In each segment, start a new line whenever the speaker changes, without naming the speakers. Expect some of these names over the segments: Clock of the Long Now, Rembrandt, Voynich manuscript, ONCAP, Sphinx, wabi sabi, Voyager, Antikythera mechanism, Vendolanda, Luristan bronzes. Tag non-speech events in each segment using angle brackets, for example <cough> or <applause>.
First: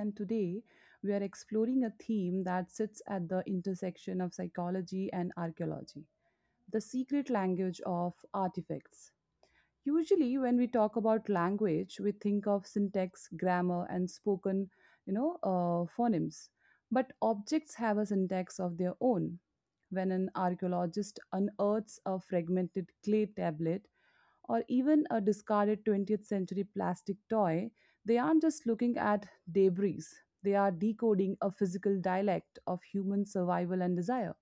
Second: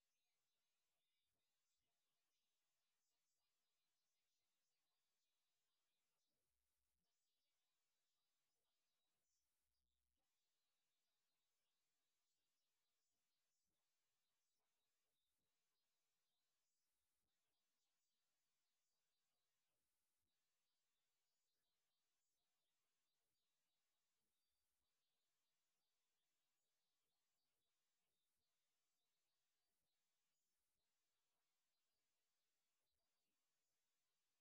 and today we are exploring a theme that sits at the intersection of psychology and archaeology, the secret language of artifacts. Usually, when we talk about language, we think of syntax, grammar, and spoken, phonemes. But objects have a syntax of their own. When an archaeologist unearths a fragmented clay tablet, or even a discarded 20th century plastic toy, they aren't just looking at debris, they are decoding a physical dialect of human survival and desire.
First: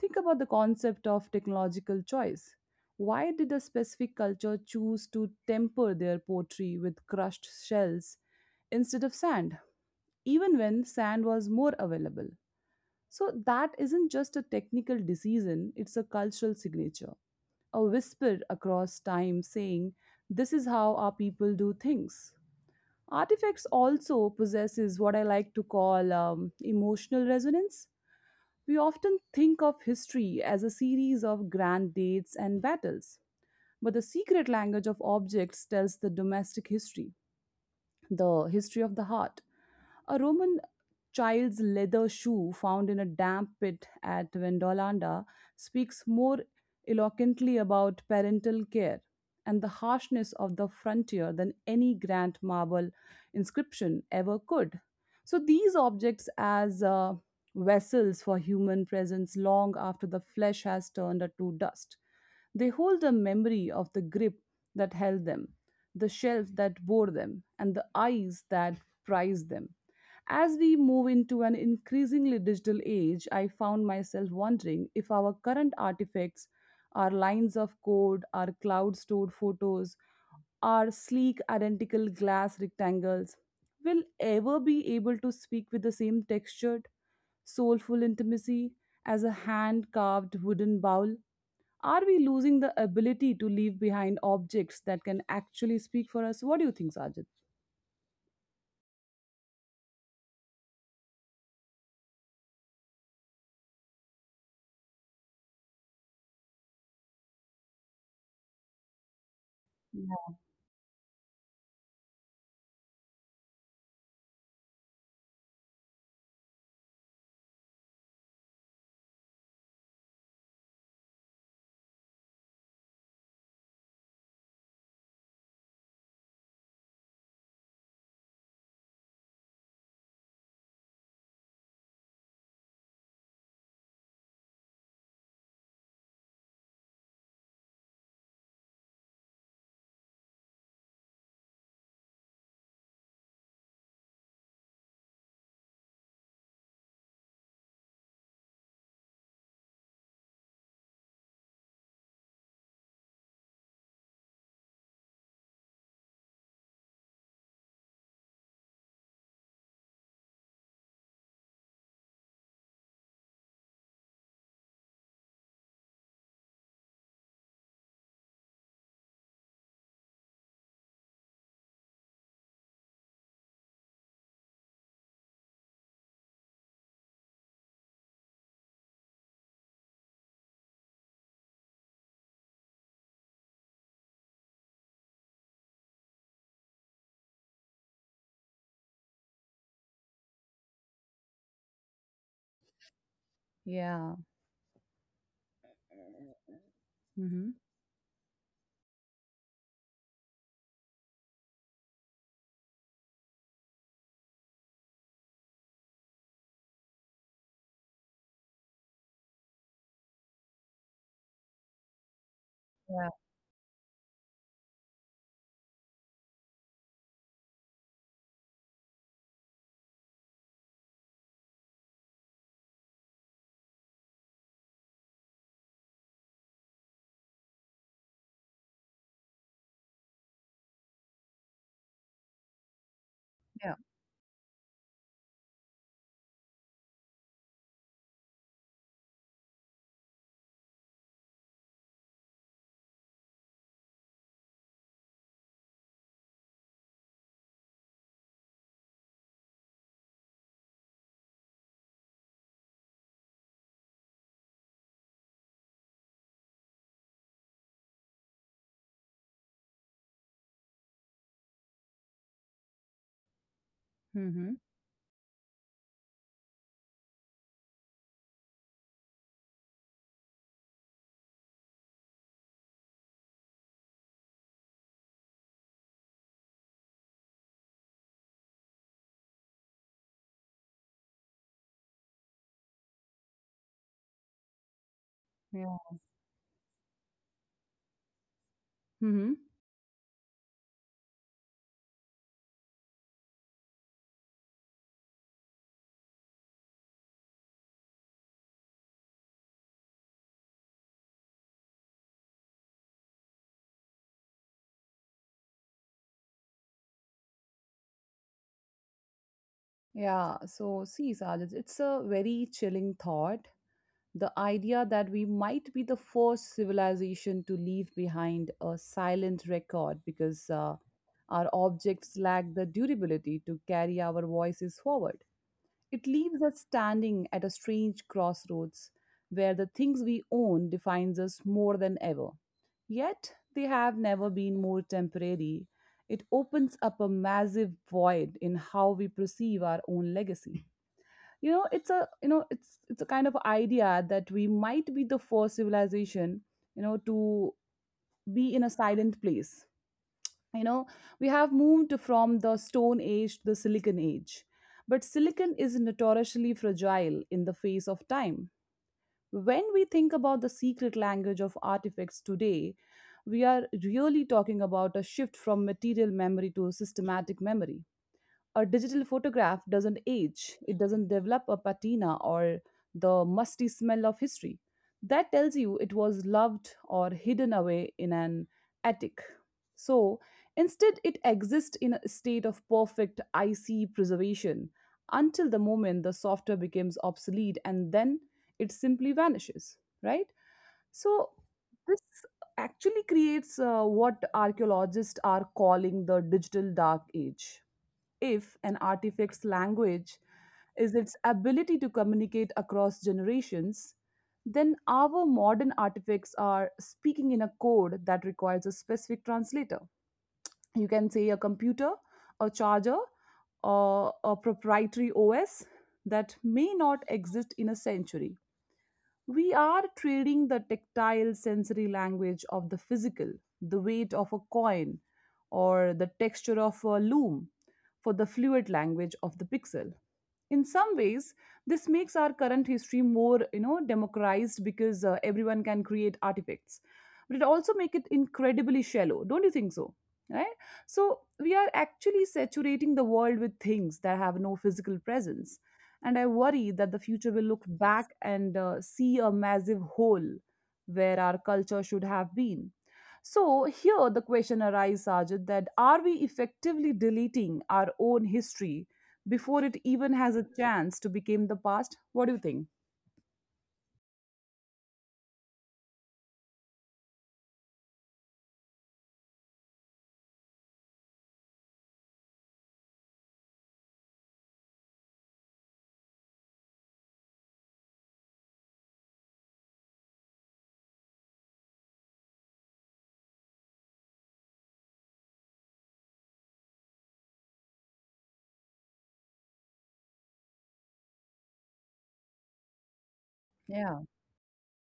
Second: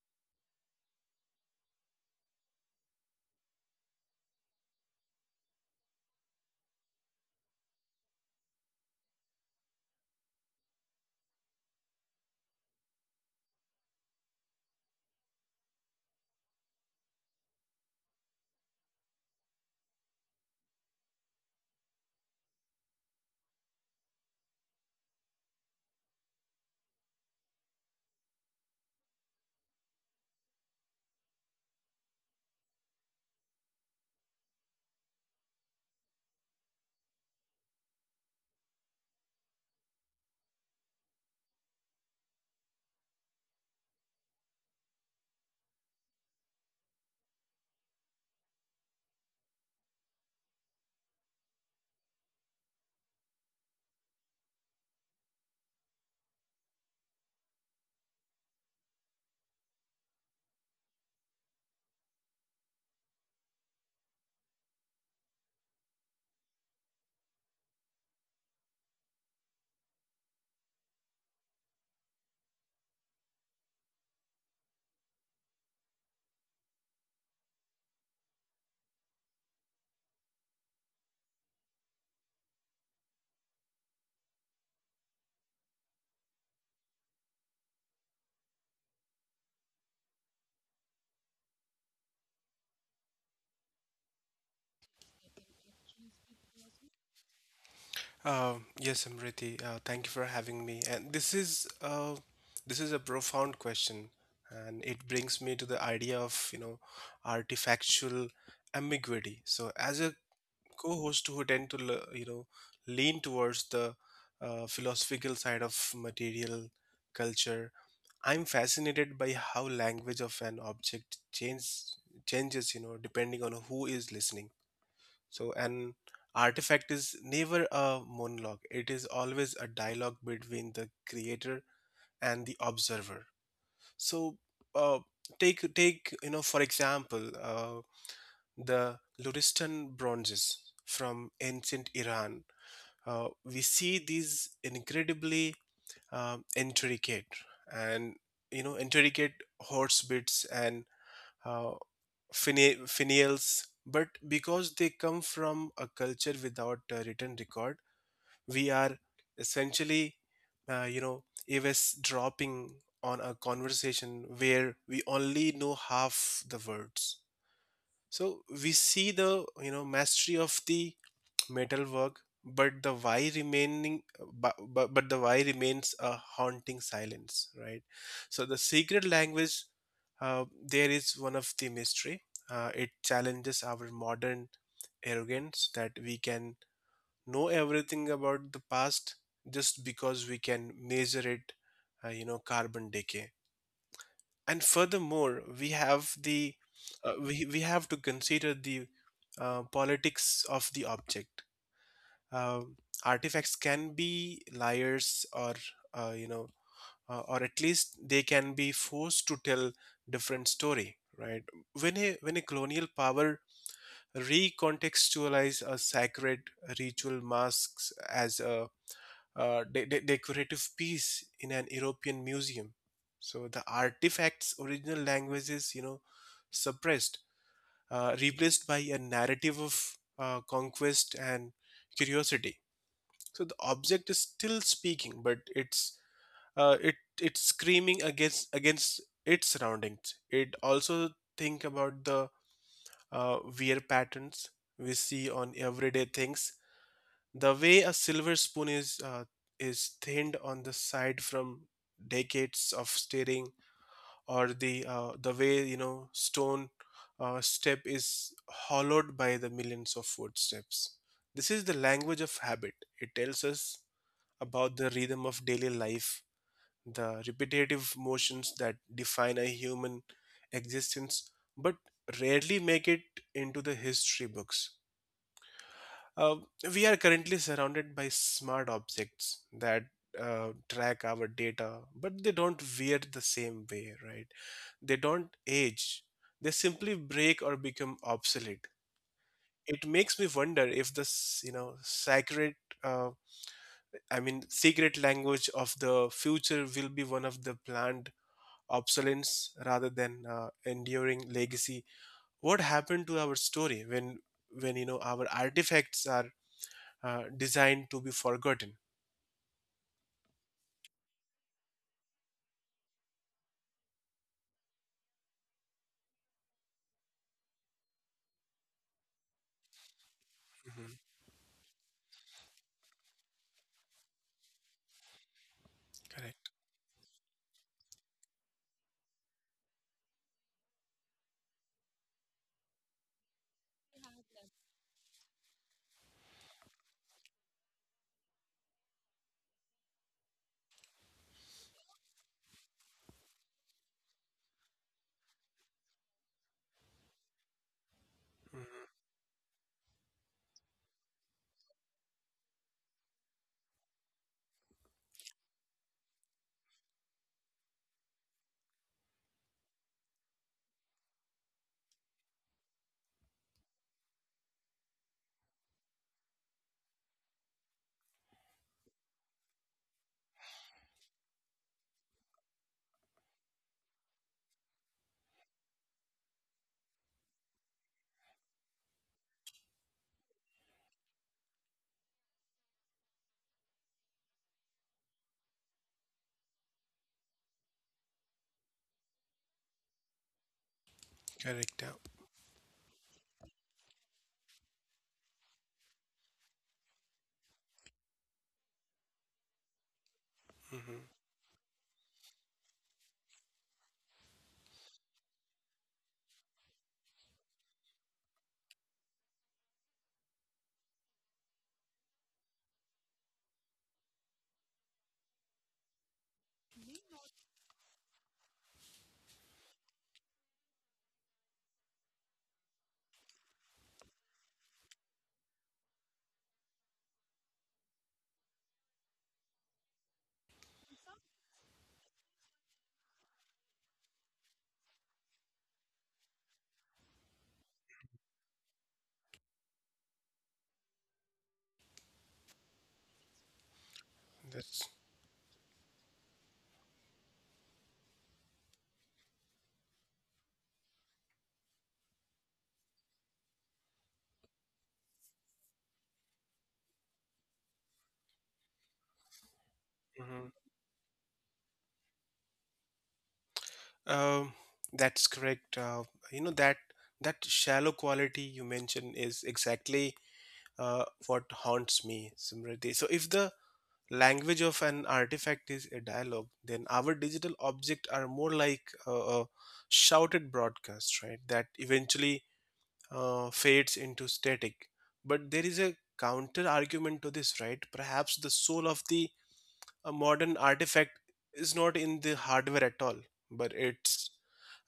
Think about the concept of technological choice. Why did a specific culture choose to temper their pottery with crushed shells instead of sand, even when sand was more available? So, that isn't just a technical decision, it's a cultural signature, a whisper across time saying, "This is how our people do things." Artifacts also possesses what I like to call emotional resonance. We often think of history as a series of grand dates and battles, but the secret language of objects tells the domestic history, the history of the heart. A Roman child's leather shoe found in a damp pit at Vendolanda speaks more eloquently about parental care and the harshness of the frontier than any grand marble inscription ever could. So, these objects, as vessels for human presence long after the flesh has turned to dust, they hold the memory of the grip that held them, the shelf that bore them, and the eyes that prized them. As we move into an increasingly digital age, I found myself wondering if our current artifacts, our lines of code, our cloud stored photos, our sleek identical glass rectangles, will ever be able to speak with the same textured, soulful intimacy as a hand carved wooden bowl? Are we losing the ability to leave behind objects that can actually speak for us? What do you think, Sajid?
Yes, Amriti. Thank you for having me. And this is a profound question, and it brings me to the idea of artifactual ambiguity. So, as a co-host who tend to lean towards the philosophical side of material culture, I'm fascinated by how language of an object changes depending on who is listening, so an artifact is never a monologue. It is always a dialogue between the creator and the observer. So, uh, take for example, the Luristan bronzes from ancient Iran. We see these incredibly intricate and you know intricate horse bits and uh, finials, but because they come from a culture without a written record, we are essentially, eavesdropping on a conversation where we only know half the words. So we see the mastery of the metalwork, but the why remaining, but the why remains a haunting silence, right? So the secret language, there, is one of the mystery. It challenges our modern arrogance that we can know everything about the past just because we can measure it, carbon decay.
Yeah.
And furthermore, we have the, uh, we
Mm-hmm.
we have to consider the politics of the object. Uh, Artifacts can be liars, or uh, you know or at least they can be forced to tell different story, right? When a when a colonial
Yeah.
power recontextualize a sacred ritual masks as a decorative piece in an European museum, so the artifact's original language is suppressed, replaced by a narrative of conquest and curiosity. So the
Yeah.
object is still speaking, but it's screaming against its surroundings. It also think about the wear patterns we see on everyday things. The way a silver spoon is thinned on the side from decades of staring, or the way stone, step is hollowed by the millions of footsteps. This is the language of habit. It tells us
Mm-hmm.
about the rhythm of daily life, the repetitive motions that define a human existence but rarely make it into the history books. Uh, we are currently surrounded by smart objects that track our data, but they don't wear the same way, right? They don't
Yeah.
age. They simply break or become obsolete.
Hmm.
It makes me wonder if this, you know, sacred, uh, I mean, secret language of the future will be one of the planned obsolescence rather than enduring legacy. What happened to our story when our artifacts are designed to be forgotten?
Yeah, so see, Sajid, it's a very chilling thought. The idea that we might be the first civilization to leave behind a silent record, because
Hmm.
our objects lack the durability to carry our voices forward. It leaves
Correct.
us standing at a strange crossroads where the things we own defines us more than ever. Yet they have never been more temporary. It opens up a massive void in how we perceive our own legacy. You know, it's a you know, it's a kind of idea that we might be the first civilization, you know, to be in a
Hmm.
silent place. You know, we have moved from the stone age to the silicon age. But silicon is notoriously fragile in the face of time. When we think about the secret language of artifacts today, we are really talking about a shift from material memory to systematic memory. A digital photograph doesn't age, it doesn't develop a patina or the musty smell of history that tells you it was loved or hidden away in an attic. So instead, it exists in a state of perfect icy preservation until the moment the software becomes obsolete and then it simply vanishes, right? So
Correct. Yeah.
this actually creates what archaeologists are calling the digital dark age. If an artifact's language is
Hmm.
its ability to communicate across generations, then our modern artifacts are speaking in a code that requires a specific translator. You can say a computer, a charger, or a proprietary OS that may not exist in a century. We are trading the tactile sensory language of the physical, the weight of a coin, or the texture of a loom, for the fluid language of the pixel. In some ways this makes our current history more, you know, democratized, because everyone can create artifacts, but it also makes it incredibly shallow, don't you think so, right? So we are actually saturating the world with things that have no
That's...
physical presence, and I worry that the future will look back and see a massive hole where our culture should have been. So here the question arises, Sajid, that are we effectively deleting our own history before it even has a
Hmm.
chance to become the past. What do you think?
um, that's correct. That That shallow quality you mentioned is exactly what haunts me, Simriti. So if the language of an artifact is a dialogue, then our digital objects are more like a shouted broadcast, right? That eventually fades into static. But there is a counter argument to this, right? Perhaps the soul of the modern artifact is not in the hardware at all, but
Yeah.
it's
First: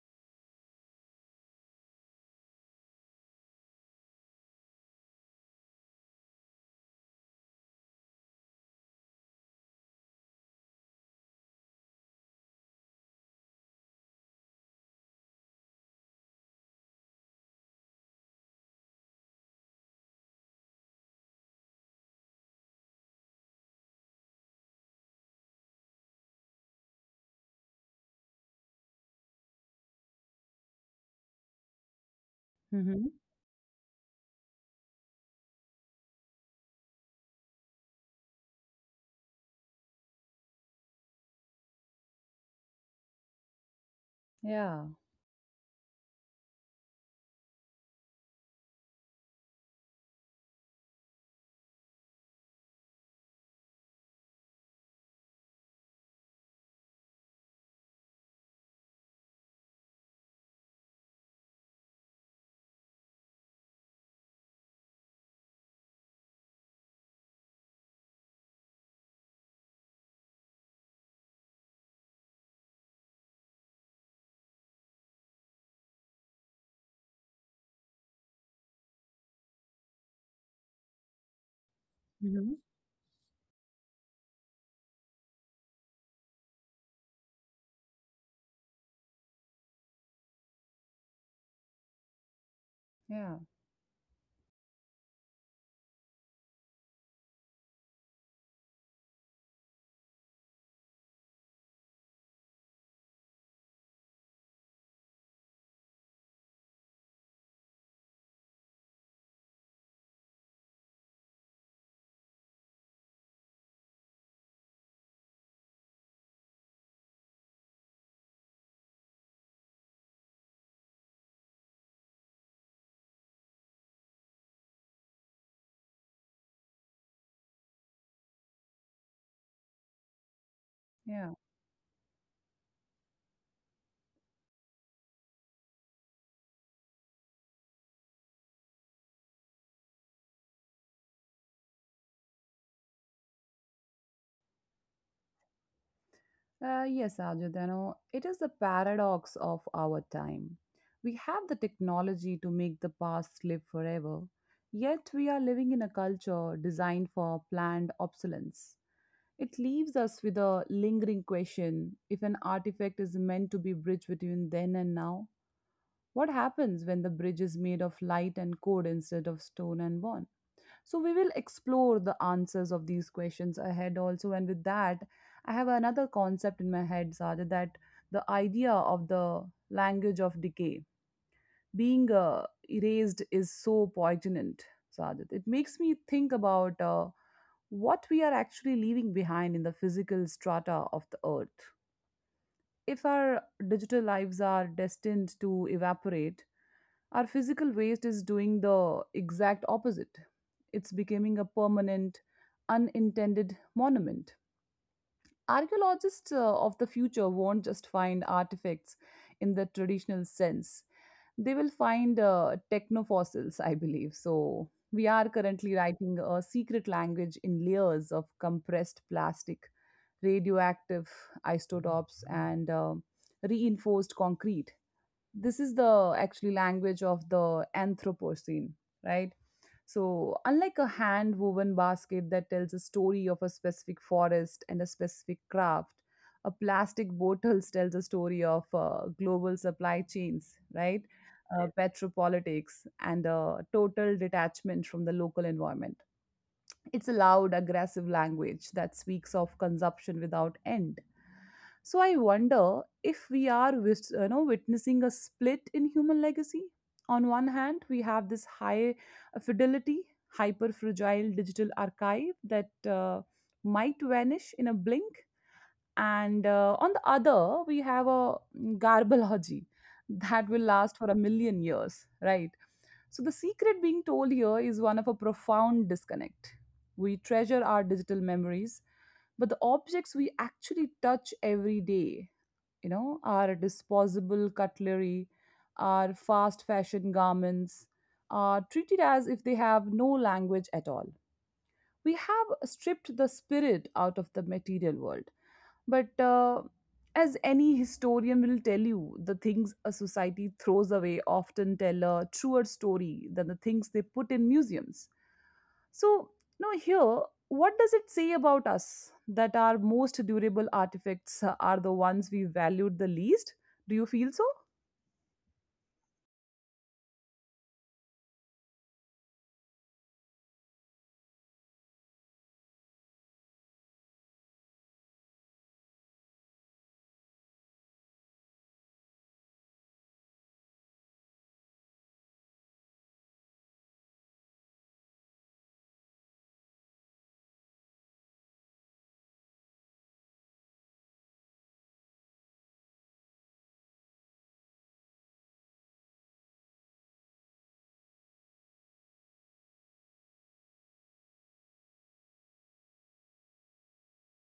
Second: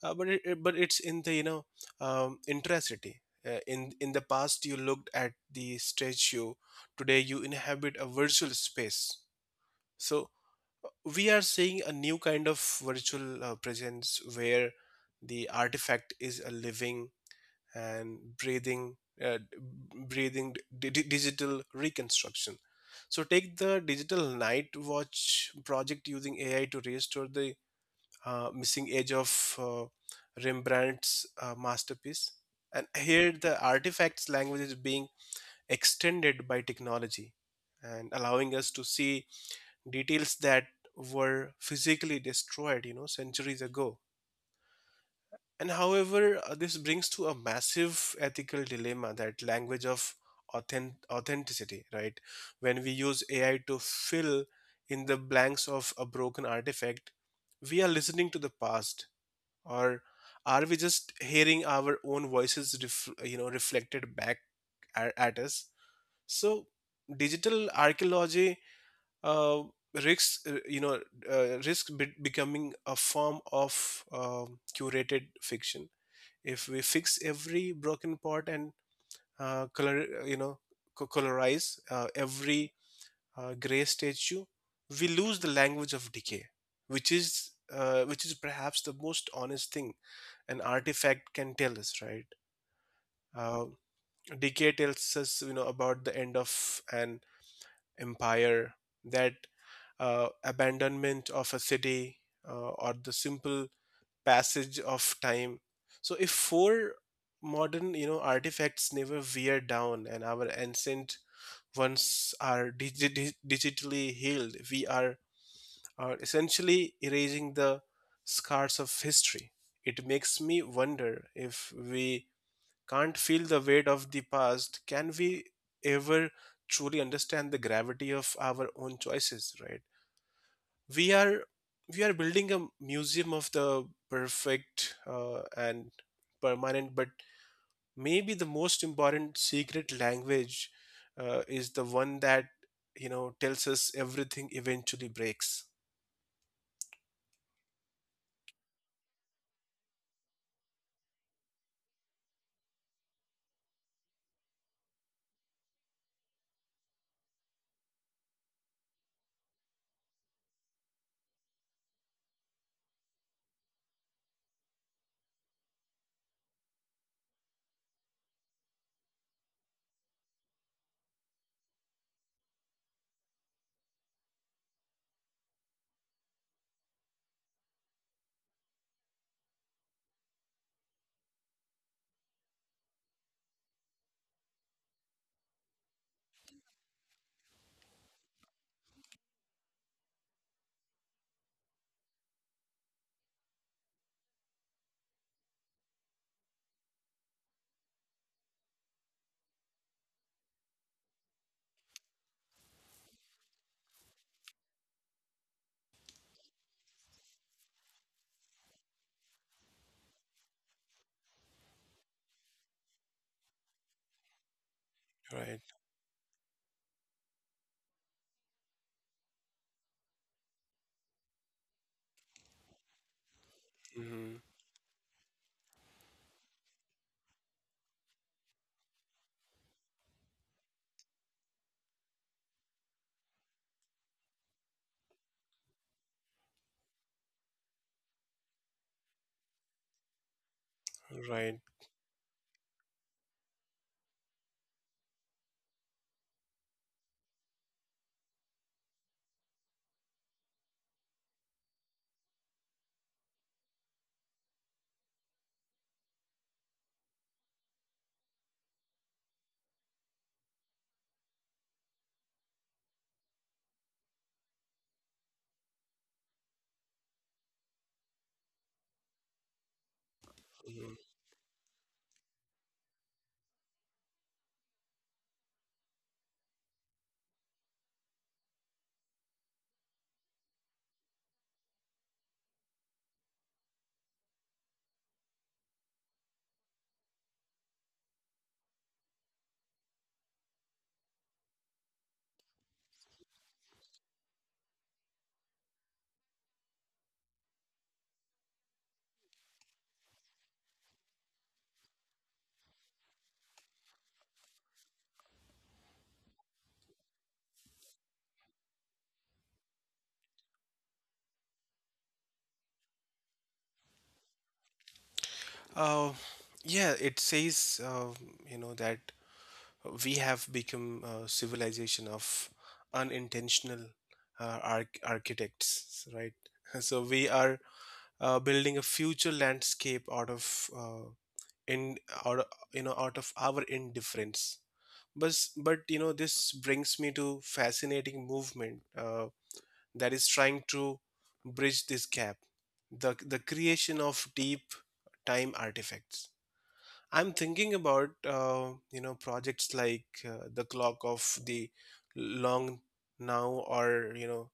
but it- but it's in the intracity. In the past, you looked at the statue. Today, you inhabit a virtual space. So we are seeing a new kind of virtual presence, where the artifact is a living and breathing, uh, digital reconstruction. So take the digital night watch project using ai to restore the missing edge of uh, rembrandt's masterpiece, and
Mm-hmm.
here the artifacts language is being extended by technology and allowing us to see details that were physically destroyed, you know, centuries ago.
Yeah.
And however, this brings to a massive ethical dilemma, that language of authenticity, right? When we use AI to fill in the blanks of a broken artifact, we are listening to the past, or are we just hearing our own voices, reflected back at us? So, digital archaeology uh, risks, becoming a form of curated fiction. If we fix every broken part and uh, color you know colorize
Mm-hmm.
every gray statue, we lose the language of decay, which is perhaps the most honest thing an artifact can tell us, right?
Yeah,
uh, Decay tells us about the end of an empire, that abandonment of a city, uh, or the simple passage of time. So, if four modern, artifacts never wear down, and our ancient ones are digitally healed, we are essentially erasing the scars of history. It makes me wonder, if we can't feel the weight of the past, can we ever truly understand the gravity of our own choices, right? We
yeah.
are we are building a museum of the perfect, and permanent, but maybe the most important secret language is the one that tells us everything eventually breaks.
Yes, Ajudano, it is the paradox of our time. We have the technology to make the past live forever, yet we are living in a culture designed for planned obsolescence. It leaves us with a lingering question: if an artifact is meant to be bridge between then and now, what happens when the bridge is made of light and code instead of stone and bond? So, we will explore the answers of these questions ahead also. And with that, I have another concept in my head, Sada, that the idea of the language of decay being erased is so poignant, Sadat. It makes me think about what we are actually leaving behind in the physical strata of the earth. If our digital lives are destined to evaporate, our physical waste is doing the exact opposite. It's becoming a permanent, unintended monument. Archaeologists of the future won't just find artifacts in the traditional sense, they will find technofossils, I believe. So, we are
Right.
currently writing a secret language in layers of compressed plastic, radioactive isotopes, and reinforced
Hmm.
concrete. This is the actually language of the anthropocene, right? So unlike a hand woven basket that tells a story of a specific forest and a specific craft, a plastic bottle tells a story of global supply chains, right?
Right.
Petropolitics and a total detachment from the local environment. It's a loud, aggressive language that speaks of consumption without end. So I wonder if we are you know, witnessing a split in human legacy. On one hand, we have this high fidelity, hyper fragile digital archive that might vanish in a blink. And on the other, we have a garbology <laughs> that will
Hmm.
last for a million years, right? So, the secret being told here is one of a profound disconnect. We treasure our digital memories, but the objects we actually touch every day, you know, our disposable cutlery, our fast fashion garments, are treated as if they have no language at all. We have stripped the spirit out of the material world. But as any historian will tell you, the things a society throws away often tell a truer story than the things they put in museums. So, now here, what does it say about us that our most durable artifacts are the ones we valued the least? Do you feel so?
uh, yeah, it says that we have become a civilization of unintentional architects, right? <laughs> So we are building a future landscape out of in out of- out of our indifference. But this brings me to fascinating movement that is trying to bridge this gap, the creation of deep time artifacts. I'm thinking about projects like the clock of the long now, or you know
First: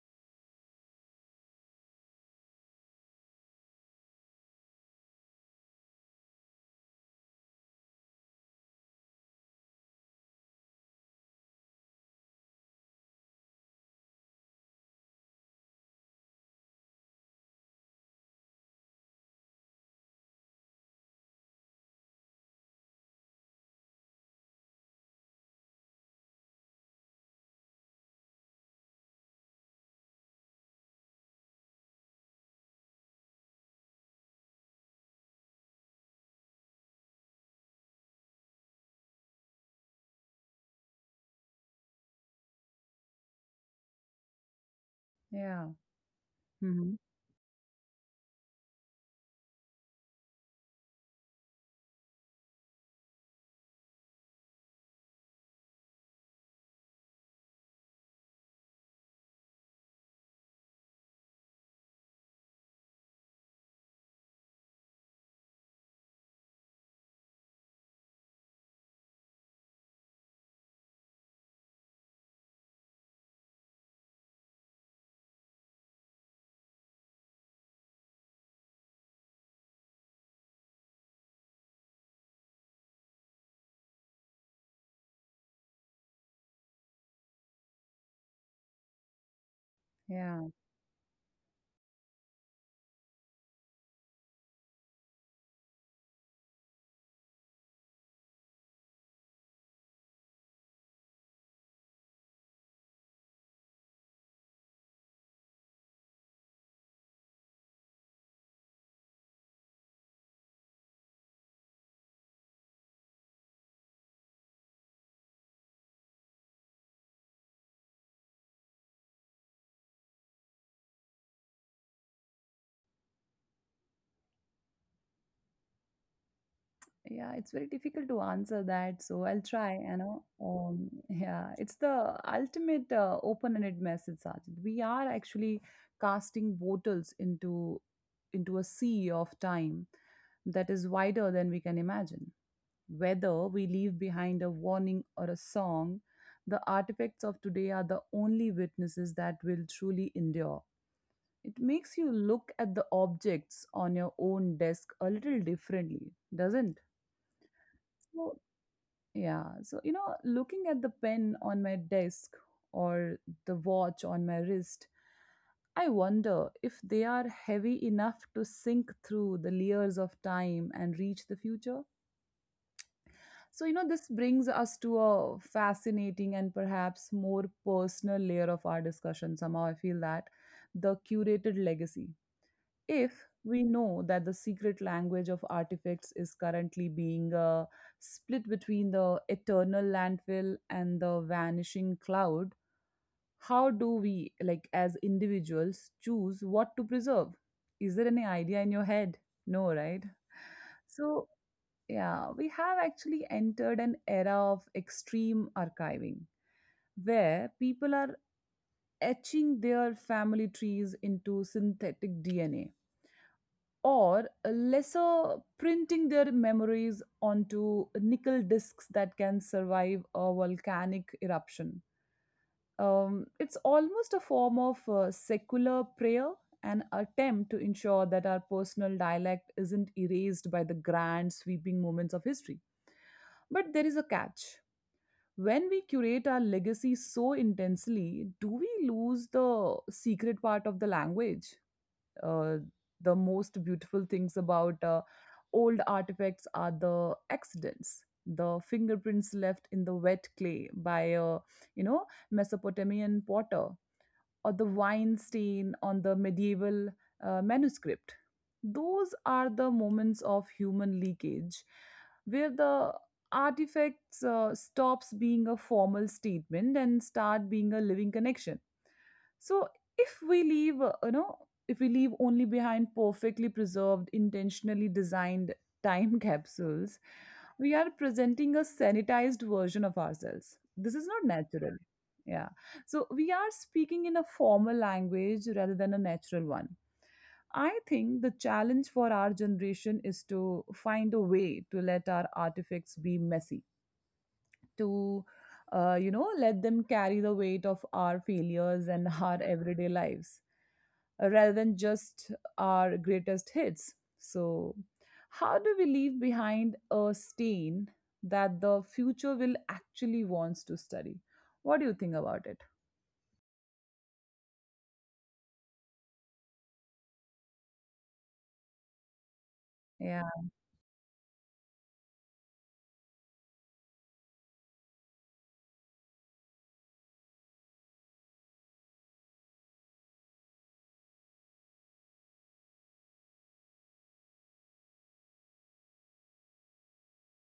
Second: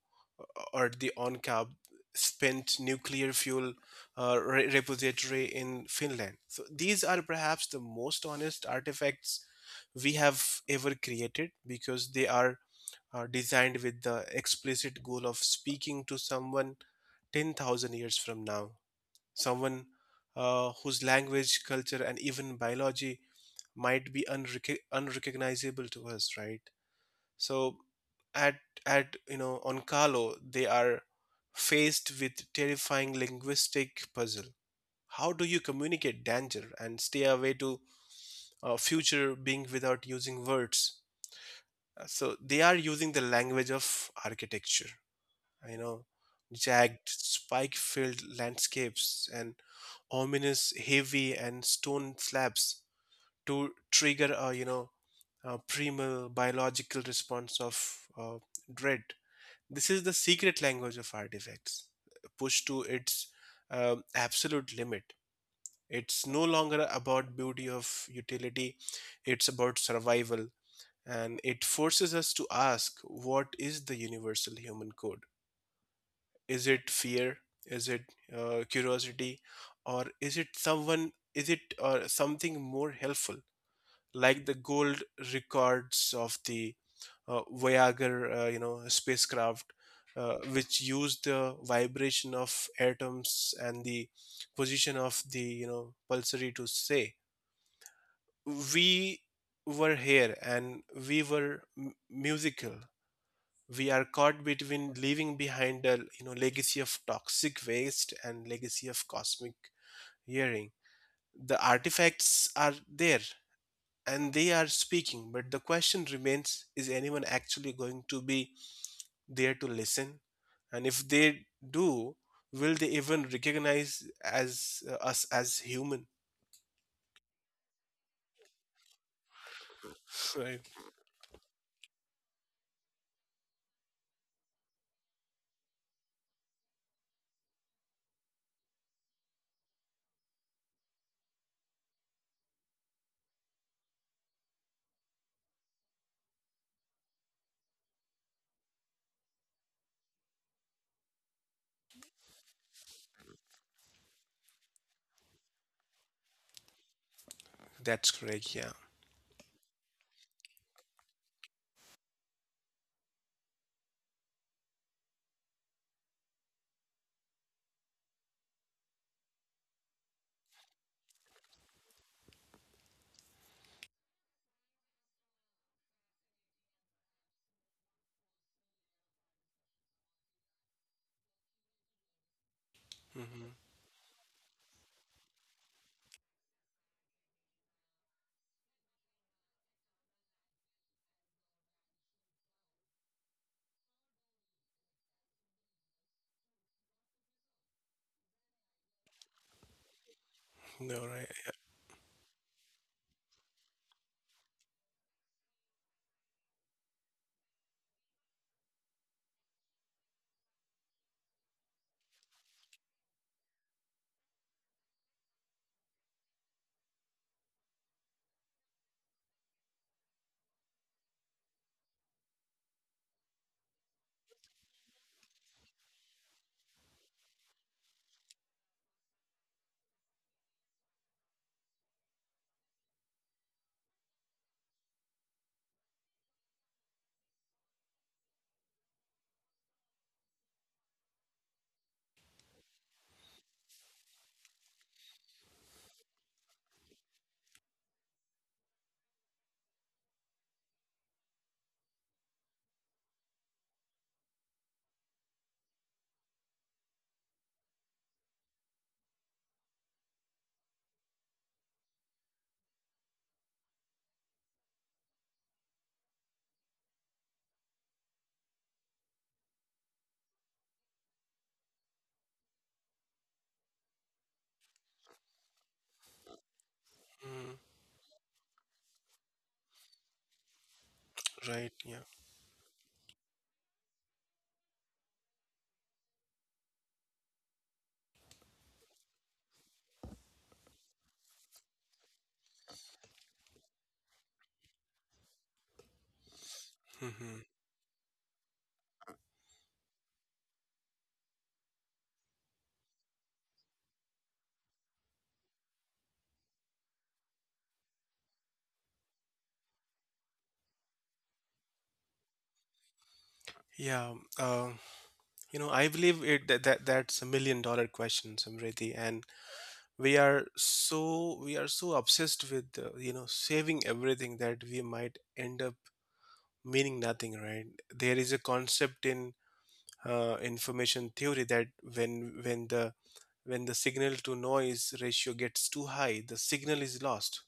or the ONCAP spent nuclear fuel repository in Finland. So these are perhaps the most honest artifacts we have ever created because they are designed with the explicit goal of speaking to someone 10,000 years from now, someone whose language, culture, and even biology might be unrecognizable to us, right? So, at at you know on Carlo, they are faced with terrifying linguistic puzzle. How do you communicate danger and stay away to future being without using words? So they are using the language of architecture,
Yeah.
you know,
Hmm.
jagged, spike filled landscapes, and ominous, heavy, and stone slabs to trigger a primal biological response of dread. This is the secret language of artifacts, pushed to its absolute limit. It's no longer about beauty of utility, it's about survival. And it forces us to ask, what is the universal human code? Is it fear? Is it curiosity? Or is it something more helpful, like the gold records of the Voyager, spacecraft,
Yeah,
which used the vibration of atoms and the position of the, pulsary, to say, we were here and we were musical. We are caught between leaving behind a legacy of toxic waste and legacy of cosmic hearing. The artifacts are there and they are speaking, but the question remains, is anyone actually going to be there to listen? And if they do, will they even recognize as us as human?
yeah, it's very difficult to answer that, so I'll try, you know.
<laughs> Right.
Yeah, it's the ultimate open-ended message, Sajid. We are actually casting bottles into a sea of time that is wider than we can imagine. Whether we leave behind a warning or a song, the artifacts of today are the only witnesses that will truly endure. It makes you look at the objects on your own desk a little differently, doesn't?
That's
So,
correct, yeah.
yeah, so you know, looking at the pen on my desk or the watch on my wrist, I wonder if they are heavy enough to sink through the layers of time and reach the future. So, you know, this brings us to a fascinating and perhaps more personal layer of our discussion. Somehow, I feel that the curated legacy. If
Hmm.
we know that the secret language of artifacts is currently being split between the eternal landfill and the vanishing cloud, how do we, like as individuals, choose what to preserve? Is there any idea in your head? No, right?
No, right.
So, yeah, we have actually entered an era of extreme archiving where people are etching their family trees into synthetic DNA or lesser printing their memories onto nickel discs that can survive a volcanic eruption. It's almost a form of secular prayer, an attempt to ensure that our personal dialect isn't erased by the grand sweeping moments of history. But there is a catch. When we curate our legacy so intensely, do we lose the secret part of the language? uh, the most beautiful things about old artifacts are the accidents, the fingerprints left in the wet clay by a, you know, mesopotamian potter, or the wine stain on the medieval manuscript. Those are the moments of human leakage where the artifacts stops being a formal statement and start being a living connection. So if we leave, you know, if we leave only behind perfectly preserved, intentionally designed time <laughs> capsules,
Mhm.
we are presenting a sanitized version of ourselves. This is not
Right,
natural.
yeah.
Yeah. So we are speaking in a formal language rather than a natural one. I think the challenge for our generation is to find a way to let our artifacts be messy, to let them carry the
Hmm.
weight of our failures and <laughs> our everyday lives, rather than just our greatest hits. So how do we leave behind a stain that the future will actually wants to study? What do you think about it?
Yeah. Uh, You know, I believe it that, that's a million dollar question, Samriddhi, and we
Yeah,
are so we are so obsessed with saving everything that we might end up meaning nothing, right? There is a concept in information theory, that when the signal to noise ratio gets too high, the signal is lost.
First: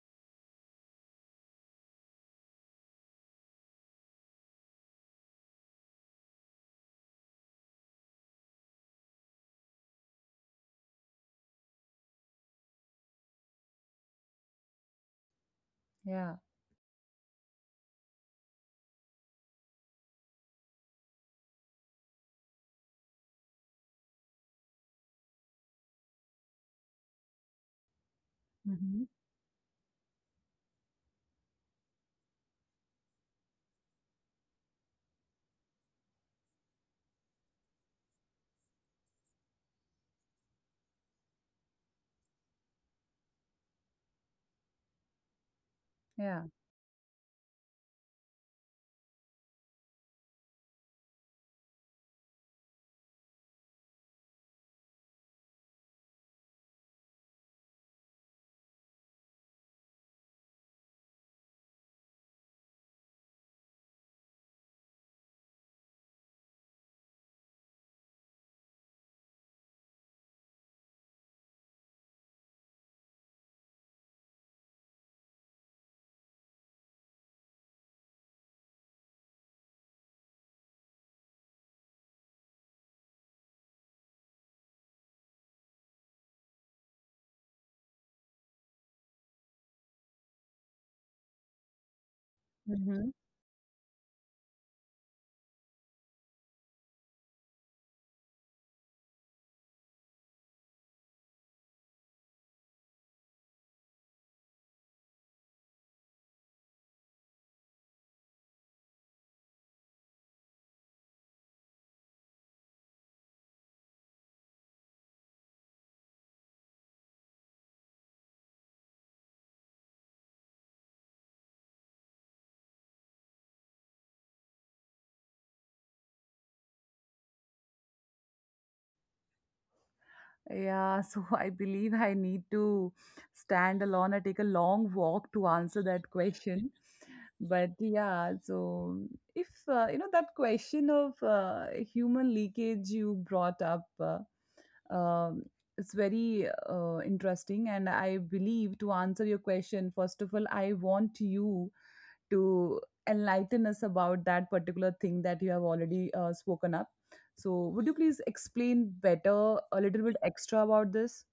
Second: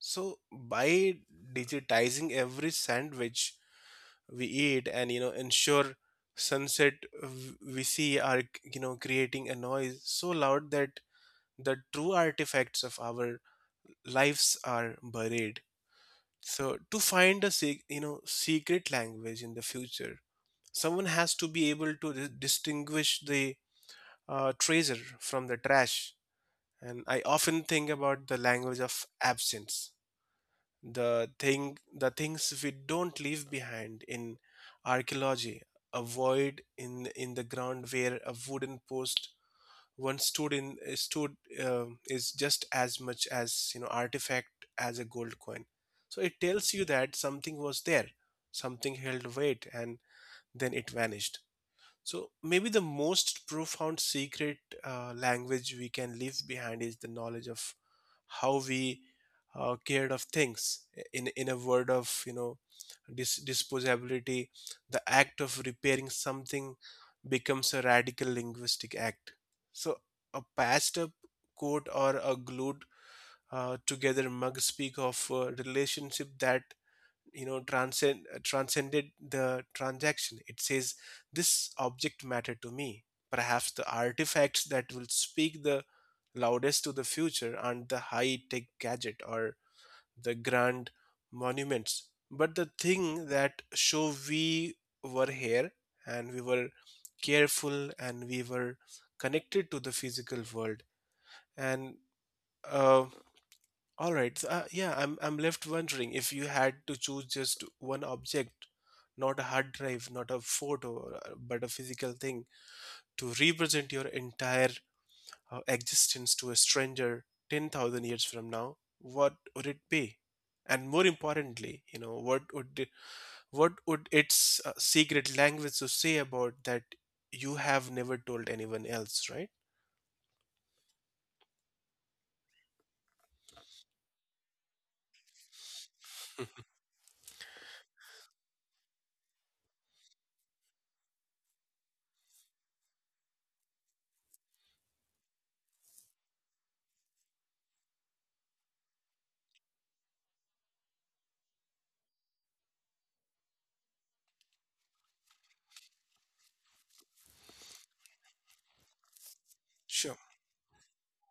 So by digitizing every sandwich we eat and ensure sunset, we see are creating a noise so loud that the true artifacts of our lives are buried.
yeah.
So to find a secret language in the future, someone has to be able to distinguish the treasure from the trash. And I often think about the language
Hmm.
of absence, the things we don't leave behind. In archaeology, a void in the ground where a wooden post once stood in stood is just as much as artifact as a gold coin. So it
Yeah.
tells you that something was there, something held weight, and then it vanished. So maybe the most profound secret language we can leave behind is the knowledge of how we cared of things. In a word of disposability, the act of repairing something becomes a radical linguistic act. So a patched up coat or a glued together mug speak of a relationship that transcend transcended the transaction. It says this object mattered to me. Perhaps the artifacts that will speak the loudest to the future aren't the high tech gadget or the grand monuments, but the
Mm-hmm.
thing that show we were here, and we were careful, and we were connected to the physical world, and uh, all right. So, I'm left wondering, if you had to choose just one object, not a hard drive, not a photo, or, but a physical thing to represent your entire existence to a stranger 10,000 years from now, what would it be? And more importantly, what would its secret language to say about that you have never told anyone else, right?
Yeah, so <laughs> I believe I need to stand alone or take a long walk to answer that question. But yeah, so if that question of human leakage you brought up, it's very interesting. And I believe to answer your question, first of all, I want you to enlighten us about that particular thing that you have already spoken up. So, would you please explain better a little bit
Sure.
extra about this?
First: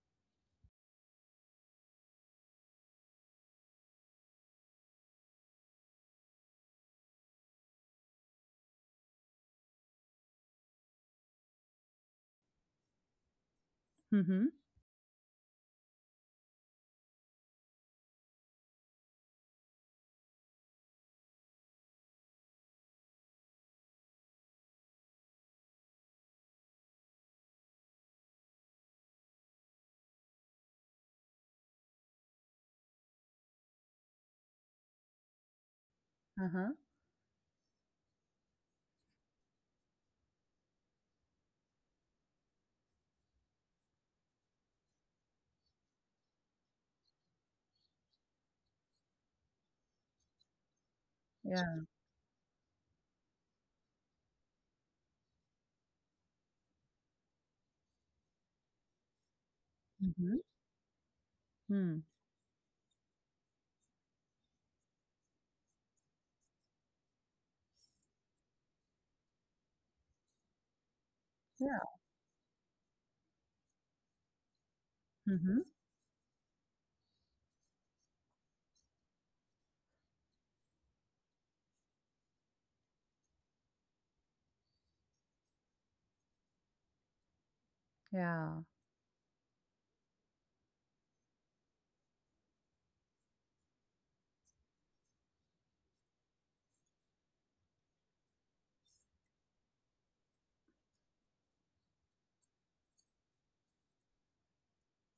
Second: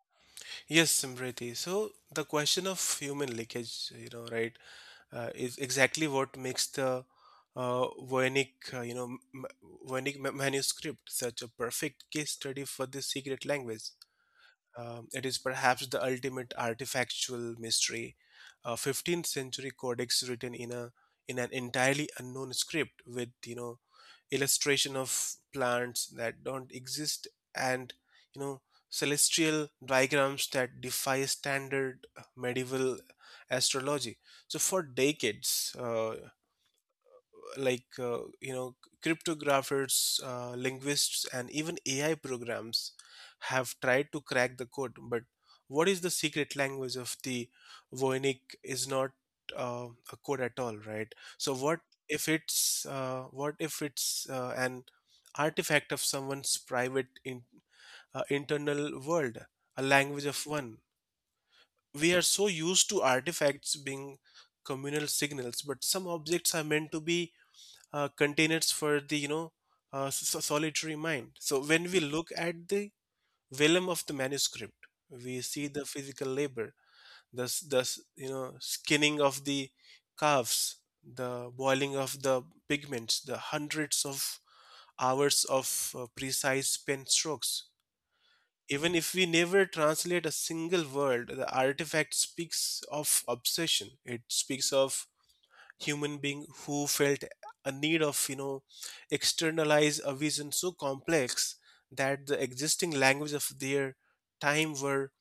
Yes, Simriti. So the question of human leakage, right? Is exactly what makes the Voynich, you know, m- Voynich manuscript such a perfect case study for this secret language.
Mm-hmm.
It is perhaps the ultimate artifactual mystery, a 15th century codex written in a in an entirely unknown script with, illustration of plants that don't exist, and, you know celestial diagrams that defy standard medieval astrology. So for decades,
Uh-huh.
like uh, you know cryptographers, linguists, and even ai programs have tried to crack the code. But what is the secret language of the voynich is not uh, a code at all, right? So
Yeah.
what if it's an artifact of someone's private internal world, a language
Mm-hmm.
of one?
Hmm.
We are so used to artifacts being communal signals, but some objects are meant to be containers for the, solitary mind. So when
Yeah.
we look at the vellum of the manuscript, we
Mm-hmm.
see the physical labor, the skinning of the calves, the boiling of the pigments, the hundreds of hours of precise pen strokes.
Yeah.
Even if we never translate a single word, the artifact speaks of obsession. It speaks of human being who felt a need of, externalize a vision so complex that the existing language of their time were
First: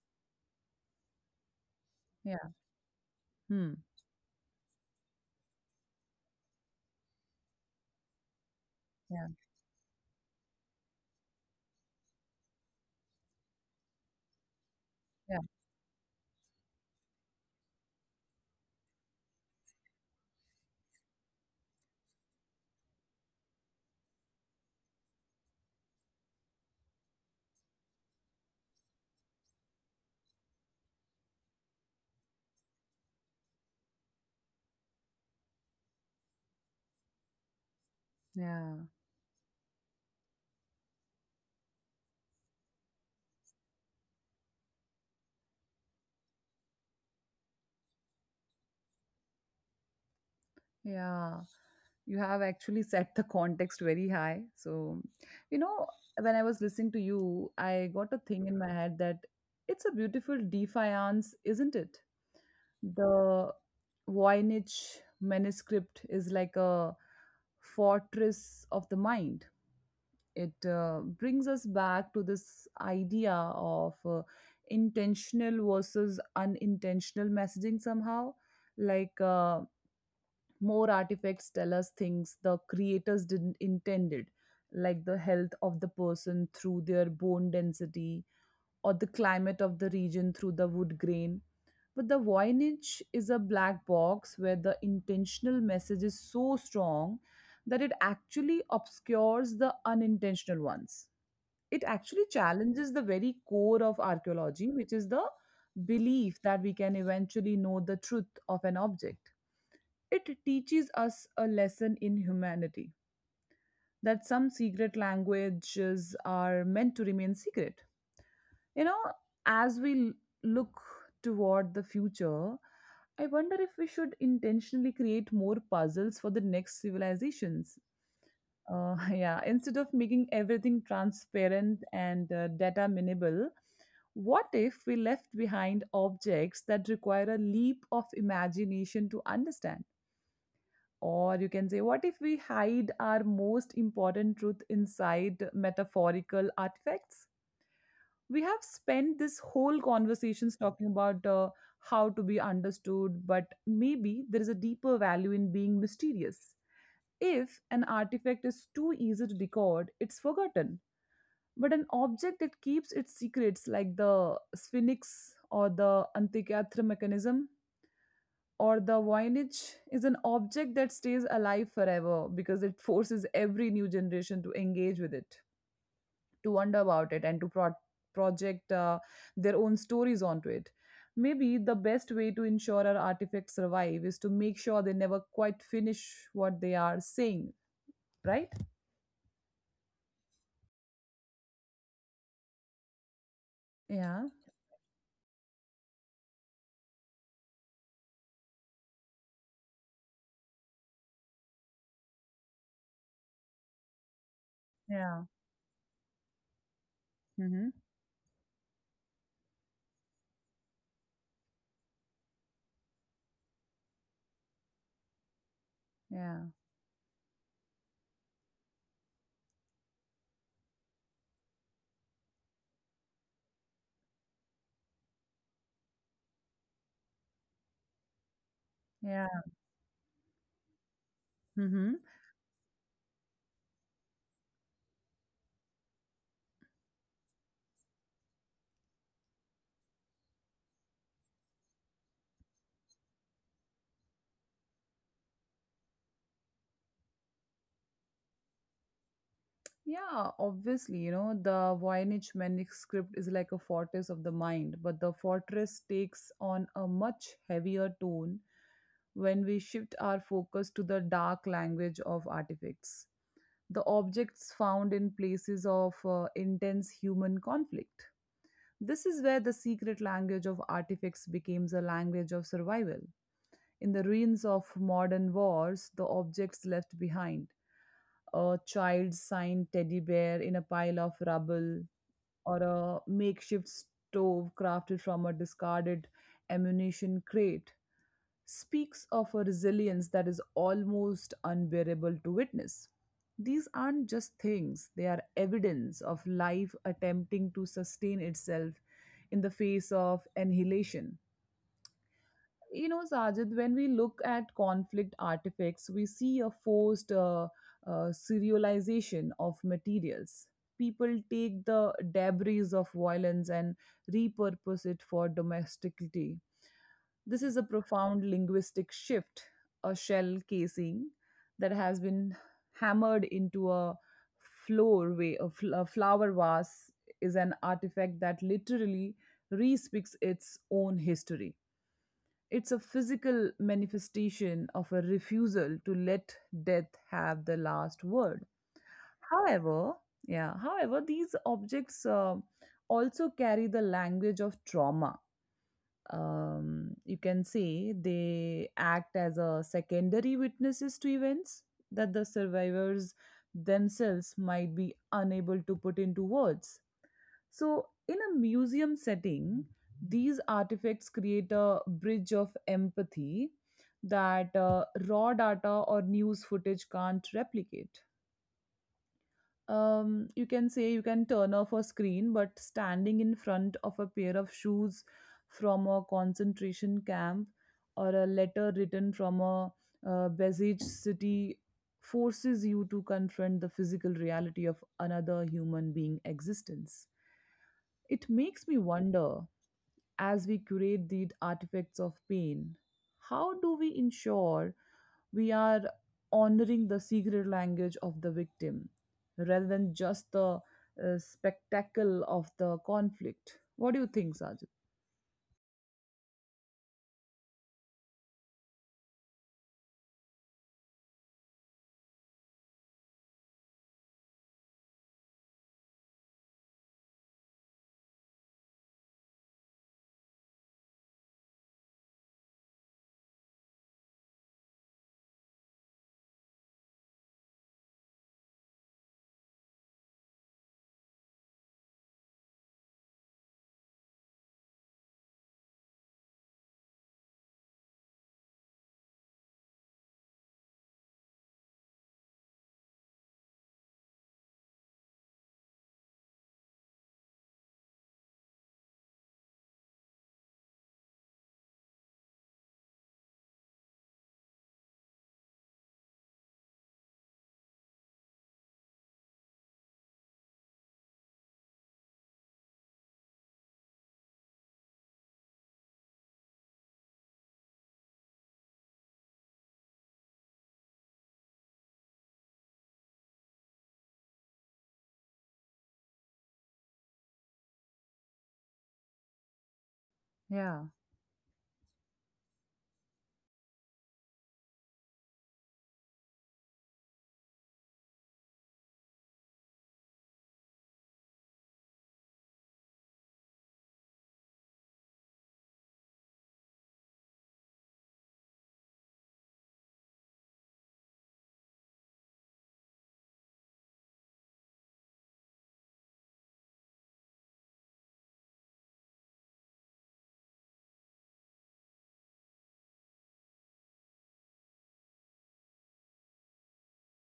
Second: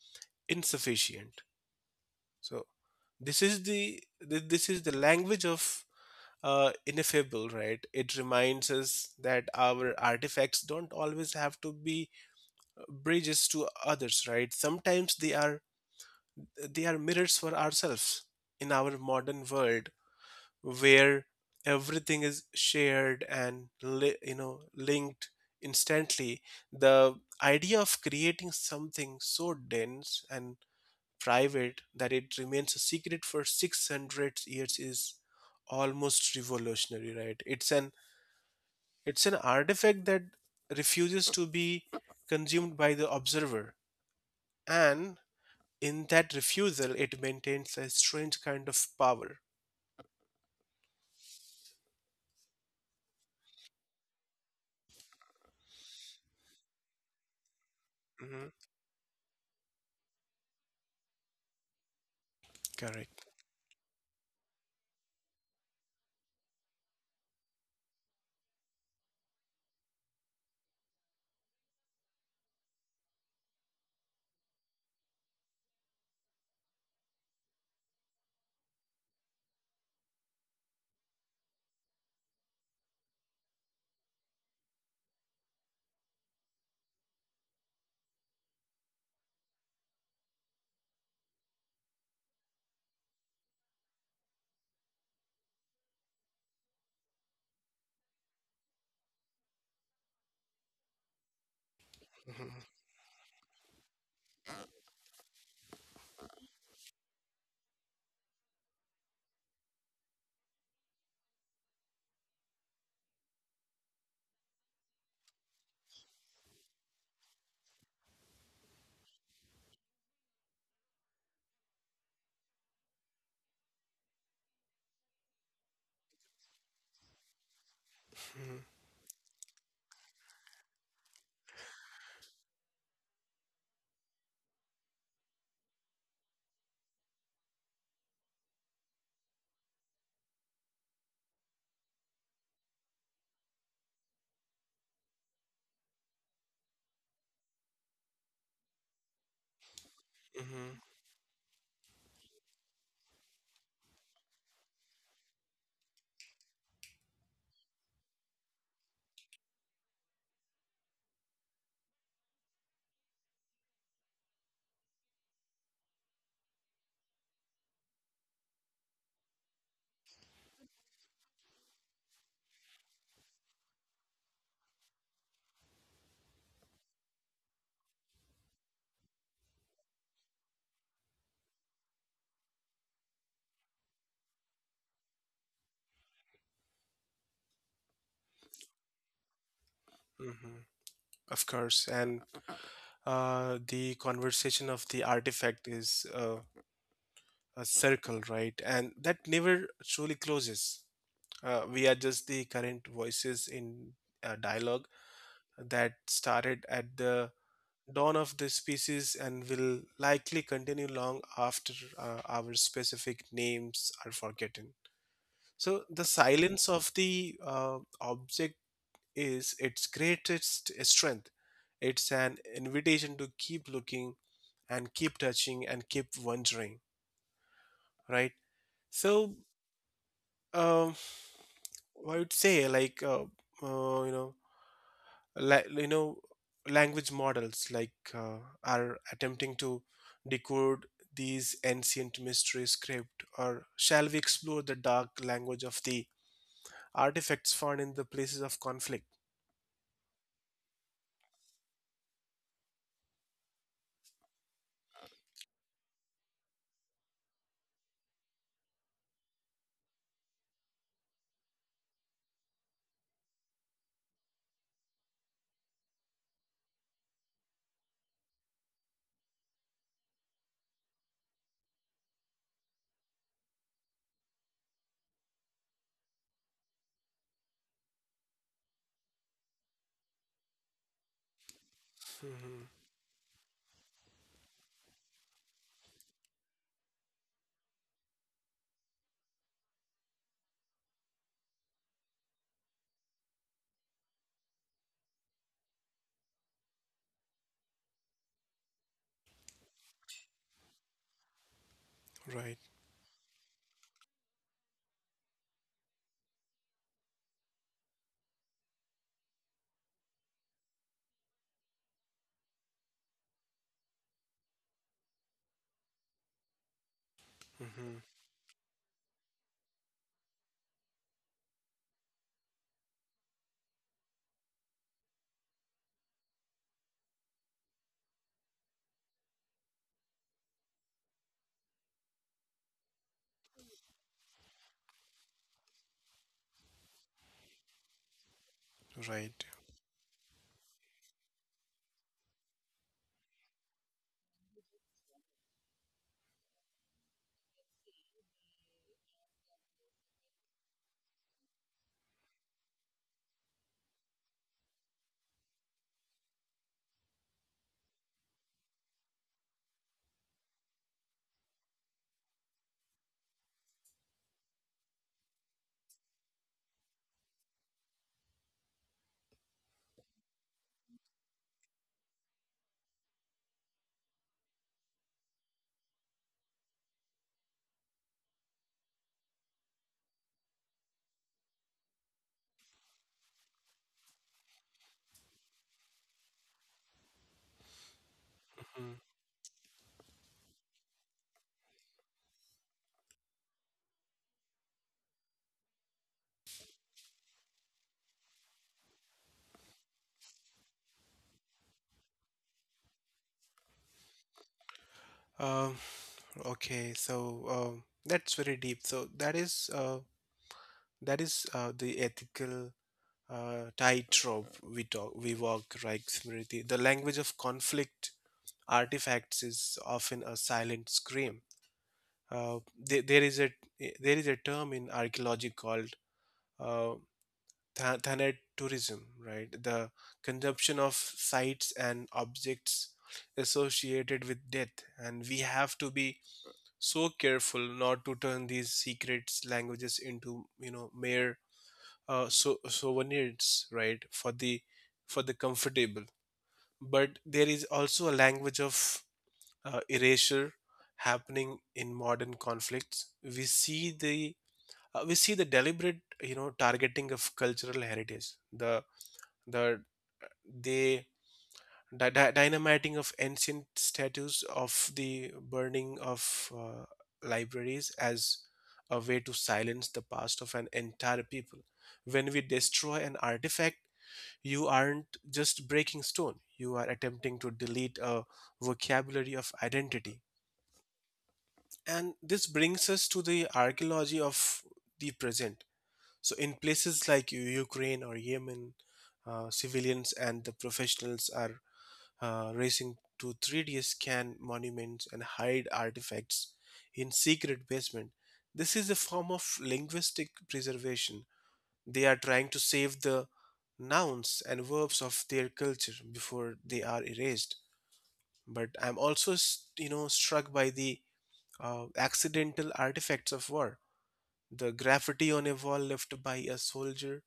insufficient.
Yeah.
So this is
Hmm.
the language of ineffable, right? It reminds us
Yeah.
that our artifacts don't always have to be bridges to others, right? Sometimes
Yeah.
they are mirrors for ourselves. In our modern world where everything is shared and linked instantly, the idea of creating something so dense and private that it remains a secret for 600 years is almost revolutionary, right? It's an
Yeah.
it's an artifact that refuses to be consumed by the observer. And in that refusal, it maintains a strange kind of power.
Yeah. You have actually set the context very high. So, you know, when I was listening to you, I got a thing
Mhm.
in my head that it's a beautiful defiance, isn't it?
Correct.
The Voynich manuscript is like a fortress of the mind. It brings us back to this idea of intentional versus unintentional messaging somehow, like more artifacts tell us things the creators didn't intended, like the health of the person through their bone density or the climate of the region through the wood grain. But the Voynich is a black box where the intentional message is so strong that it actually obscures the unintentional ones. It actually challenges the very core of archaeology, which is the belief that we can eventually know the truth of an object. It teaches us a lesson in humanity, that some secret languages are meant to remain secret. You know, as we look toward the future, I wonder if we should intentionally create more puzzles for the next civilizations. <laughs> Yeah, instead of making everything transparent and data minimal, what if we left behind objects that require a leap of imagination to understand? Or you can say, what if we hide our most important truth inside metaphorical artifacts? We have spent this whole conversations
Hmm.
talking about how to be understood, but maybe there is a deeper value in being mysterious. If an artifact is too easy to decode, it's forgotten. But an object that keeps its secrets, like the Sphinx or the Antikythera mechanism, or the Voynich, is an object that stays alive forever because it forces every new generation to engage with it, to wonder about it, and to project their own stories onto it. Maybe the best way to ensure our artifacts survive is to make sure they never quite finish what they are saying, right?
Hmm. Of course. And the
Yeah.
conversation of the artifact is a circle, right? And that never truly closes. We are just the current voices in a dialogue
Yeah.
that started at the
Mm-hmm.
dawn of the species and will likely continue long after our specific names are forgotten. So the
Yeah.
silence of the object is its greatest strength. It's an invitation to keep looking and keep touching and keep wondering, right? So,
Yeah.
um,
Mm-hmm.
I would say, like uh, you know la- you know language models are attempting to decode these ancient mystery script. Or shall we explore the dark language of the artifacts found in the places of conflict?
Yeah, obviously, you know, the Voynich manuscript is like a fortress of the mind, but the fortress takes on a much heavier tone when we shift our focus to the dark language of artifacts, the objects found in places of intense human conflict. This is where the secret language of artifacts becomes a language of survival. In the ruins of modern wars, the objects left behind, a child's signed teddy bear in a pile of rubble, or
Hmm.
a makeshift stove crafted from a discarded ammunition crate, speaks of a resilience that is almost unbearable to witness. These aren't just things, they are evidence of life attempting to sustain itself in the face of annihilation.
Right.
You know, Sajid, when we look at conflict artifacts, we see a forced serialization of materials. People take the debris of violence and repurpose it for domesticity. This is a
Hmm.
profound linguistic shift. A shell casing that has been hammered into a floor way, a flower vase, is an artifact that literally re-speaks its own history. It's a physical manifestation of a refusal to let death have the last word.
Right.
However, yeah, however, these objects also carry the language of trauma. You can say they act as a secondary witnesses to events that the survivors themselves might be unable to put into words. So, in a museum setting, these artifacts create a bridge of empathy that raw data or news footage can't replicate. You can say you can turn off a screen, but standing in front of a pair of shoes from a concentration camp or a letter written from a besieged city forces you to confront the physical reality of another human being existence. It makes me wonder, as we curate the artifacts of pain, how do we ensure we are honoring the secret language of the victim rather than just the spectacle of the conflict? What do you think, Sajid?
Um, okay. So that's very deep. So that is the ethical tightrope we walk, right, Smriti? The language of conflict artifacts is often a silent scream. There is a term in archaeology called uh, thanet tourism, right? The consumption of sites and objects associated with death. And we have to be so careful not to turn these secret languages into, mere souvenirs, right, for the comfortable. But there is also a language of erasure happening in modern conflicts. We see the deliberate, targeting of cultural heritage, the the they dynamiting of ancient statues, of the burning of libraries as a way to silence the past of an entire people. When we destroy an artifact, you aren't just breaking stone, you are attempting to delete a vocabulary of identity.
Yeah,
And this brings us to the archaeology of the present. So, in places like Ukraine or Yemen, civilians and the professionals are racing to 3D scan monuments and hide artifacts in secret basement. This is a form of linguistic preservation. They are trying to save the nouns and verbs of their culture before they are erased. But I'm also, struck by the accidental artifacts of war. The graffiti on a wall left by a soldier,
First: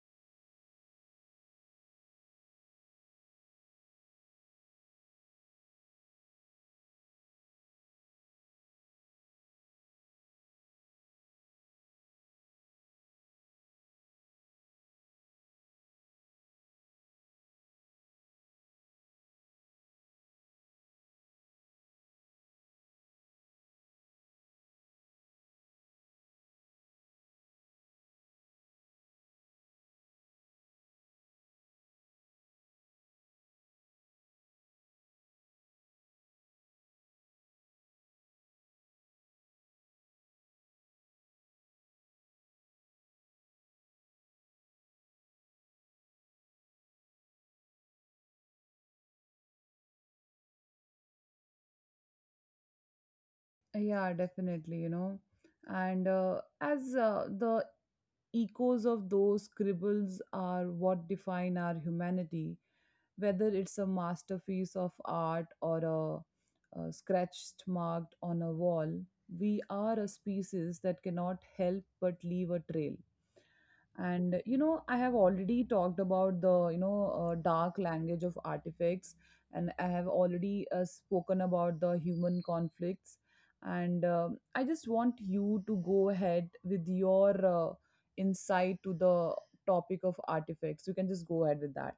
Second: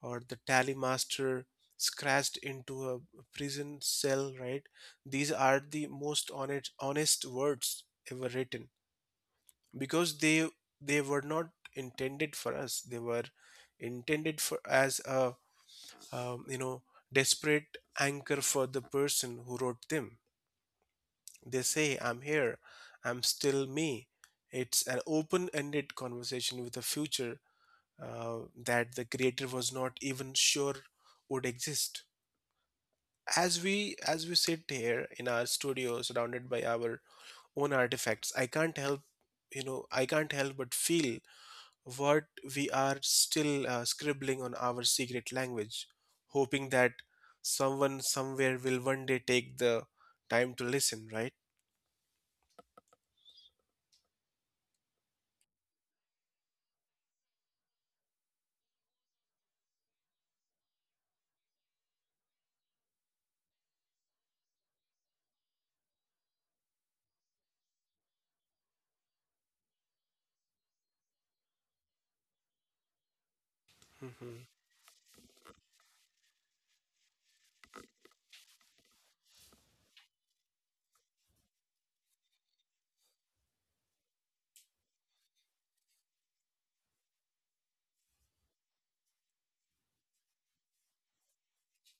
or the tally master scratched into a prison cell, right? These are the most honest words ever written, because they were not intended for us. They were intended for as a, um, you know desperate anchor for the person who wrote them. They say, I'm here, I'm still me. It's an open-ended conversation with a future that the creator was not even sure would exist. As we sit here in our studio surrounded by our own artifacts, I can't help, but feel what we are still scribbling on our secret language, hoping that someone somewhere will one day take the time to listen, right?
yeah, definitely, you know. And as the echoes of those scribbles are what define our humanity, whether it's a masterpiece of art or a scratched marked on a wall, we are a species that cannot help but leave a trail. And
Hmm.
you know, I have already talked about the dark language of artifacts, and I have already spoken about the human conflicts, and I just want you to go ahead with your insight to the topic of artifacts. You can just go ahead with that.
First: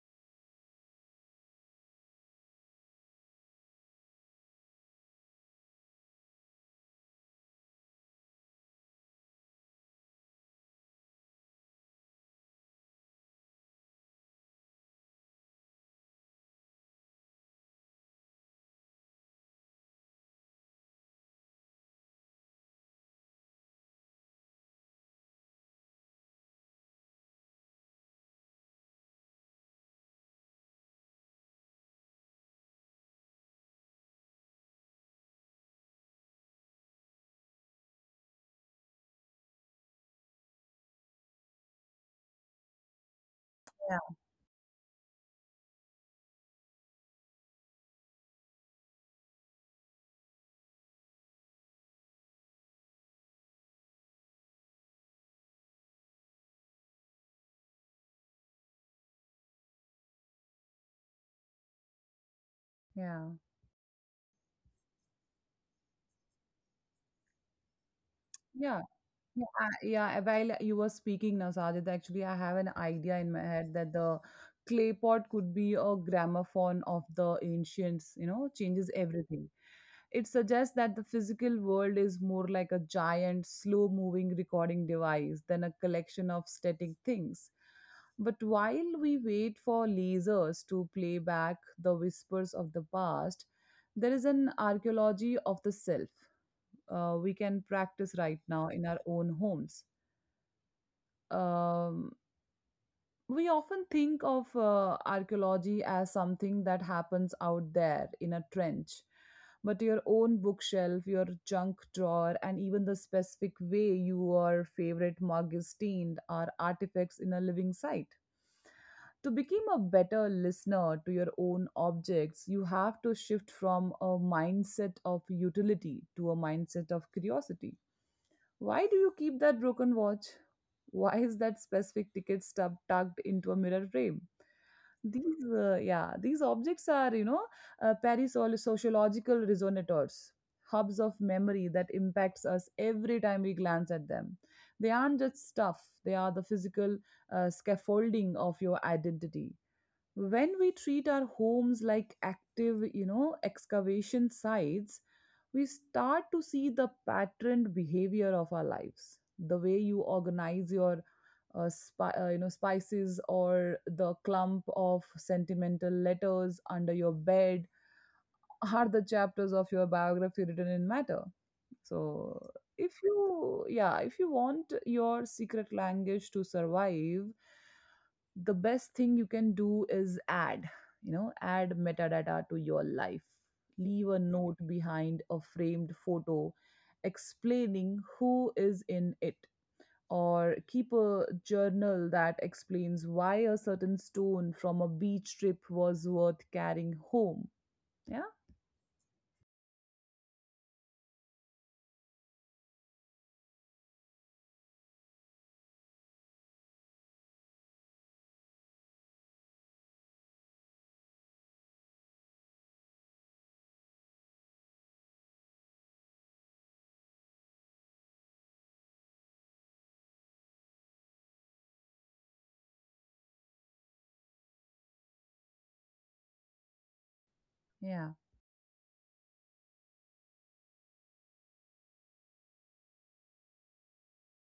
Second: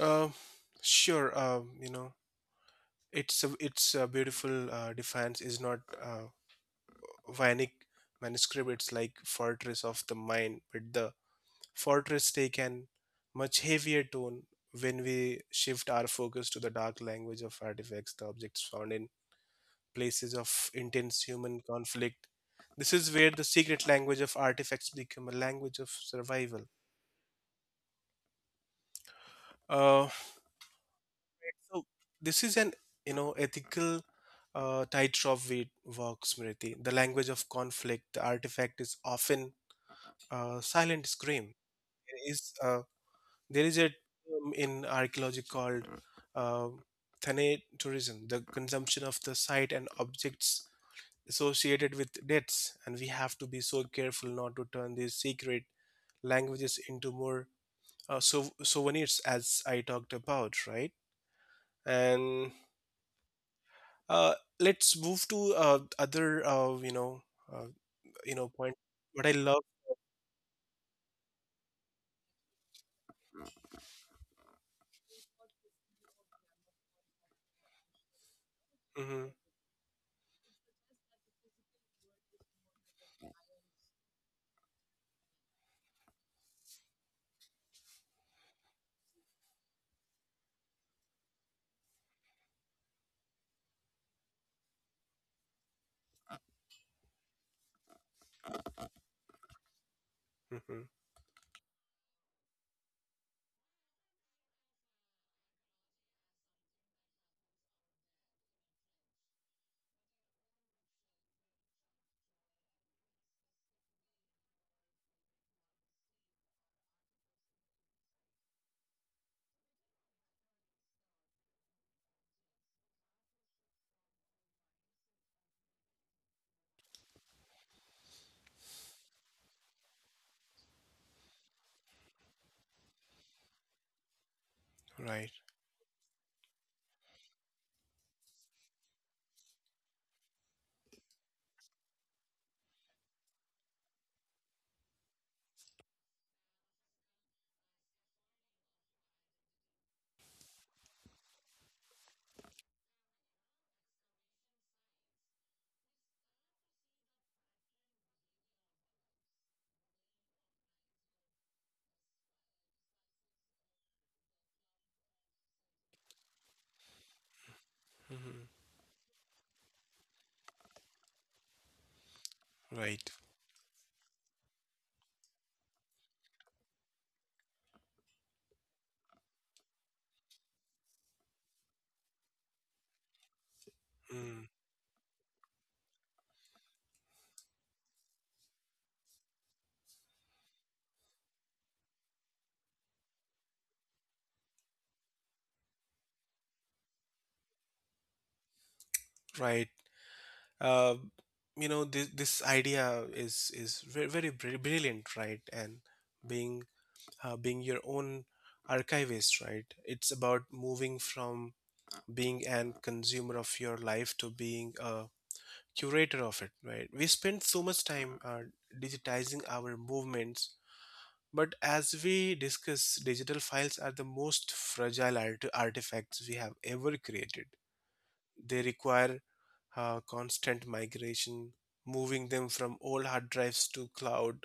uh, sure. Um, it's a beautiful defiance, is not Vianic manuscript. It's like fortress of the mind. But the Fortress take an much heavier tone when we shift our focus to the dark language of artifacts, the objects found in places of intense human conflict. This is where the secret language of artifacts become a language of survival. Uh, so this is an, ethical tightrope we walk, Smriti. The language of conflict, the artifact is often a silent scream. It is a There is a
Yeah.
term in archaeology called uh, thanatourism, the consumption of the site and objects associated with deaths. And we have to be so careful not to turn these secret languages into more souvenirs, as I talked about, right? And
Yeah,
uh, let's move to other, uh, point.
yeah.
What I
Yeah,
love.
yeah, while you were speaking now, Sajid, actually, I have an idea in my head that the clay pot could be a gramophone of the ancients, you know, changes
Hmm.
everything. It suggests that the physical world is more like a giant, slow moving recording device than a collection of static things. But while we wait for lasers to play back the whispers of the past, there is an archaeology of the self we can practice right now in our own homes.
Hmm.
Um, we often think of archaeology as something that happens out there in a trench. But your own bookshelf, your junk drawer, and even the specific way your favorite mug is stained are artifacts in a living site. To become a better listener to your own objects, you have to shift from a mindset of utility to a mindset of curiosity. Why do you keep that broken watch? Why is that specific ticket stub tucked into a mirror frame?
Right.
These, yeah, these objects are, you know, sociological resonators, hubs of memory that impacts us every time we glance at them. They aren't just stuff; they are the physical scaffolding of your identity. When we treat our homes like active, you know, excavation sites, we start to see the patterned behavior of our lives. The way you organize your you know spices, or the clump of sentimental letters under your bed,
Hmm.
are the chapters of your biography written in matter. So, if
Right.
you, yeah, if you want your secret language to survive, the best thing you can do is add, you know, add metadata to your life. Leave a
Mm.
note behind a framed photo explaining who is in it, or keep a journal that explains why a certain stone from a beach trip was worth carrying home. Yeah.
Right. uh, this idea is very, very brilliant, right? And being being your own archivist, right? It's about moving from being an consumer of your life to being a curator of it, right? We spend so much time digitizing our movements. But as we discuss, digital files are the most fragile artifacts we have ever created.
Yeah.
They require constant migration, moving them from old hard drives to cloud,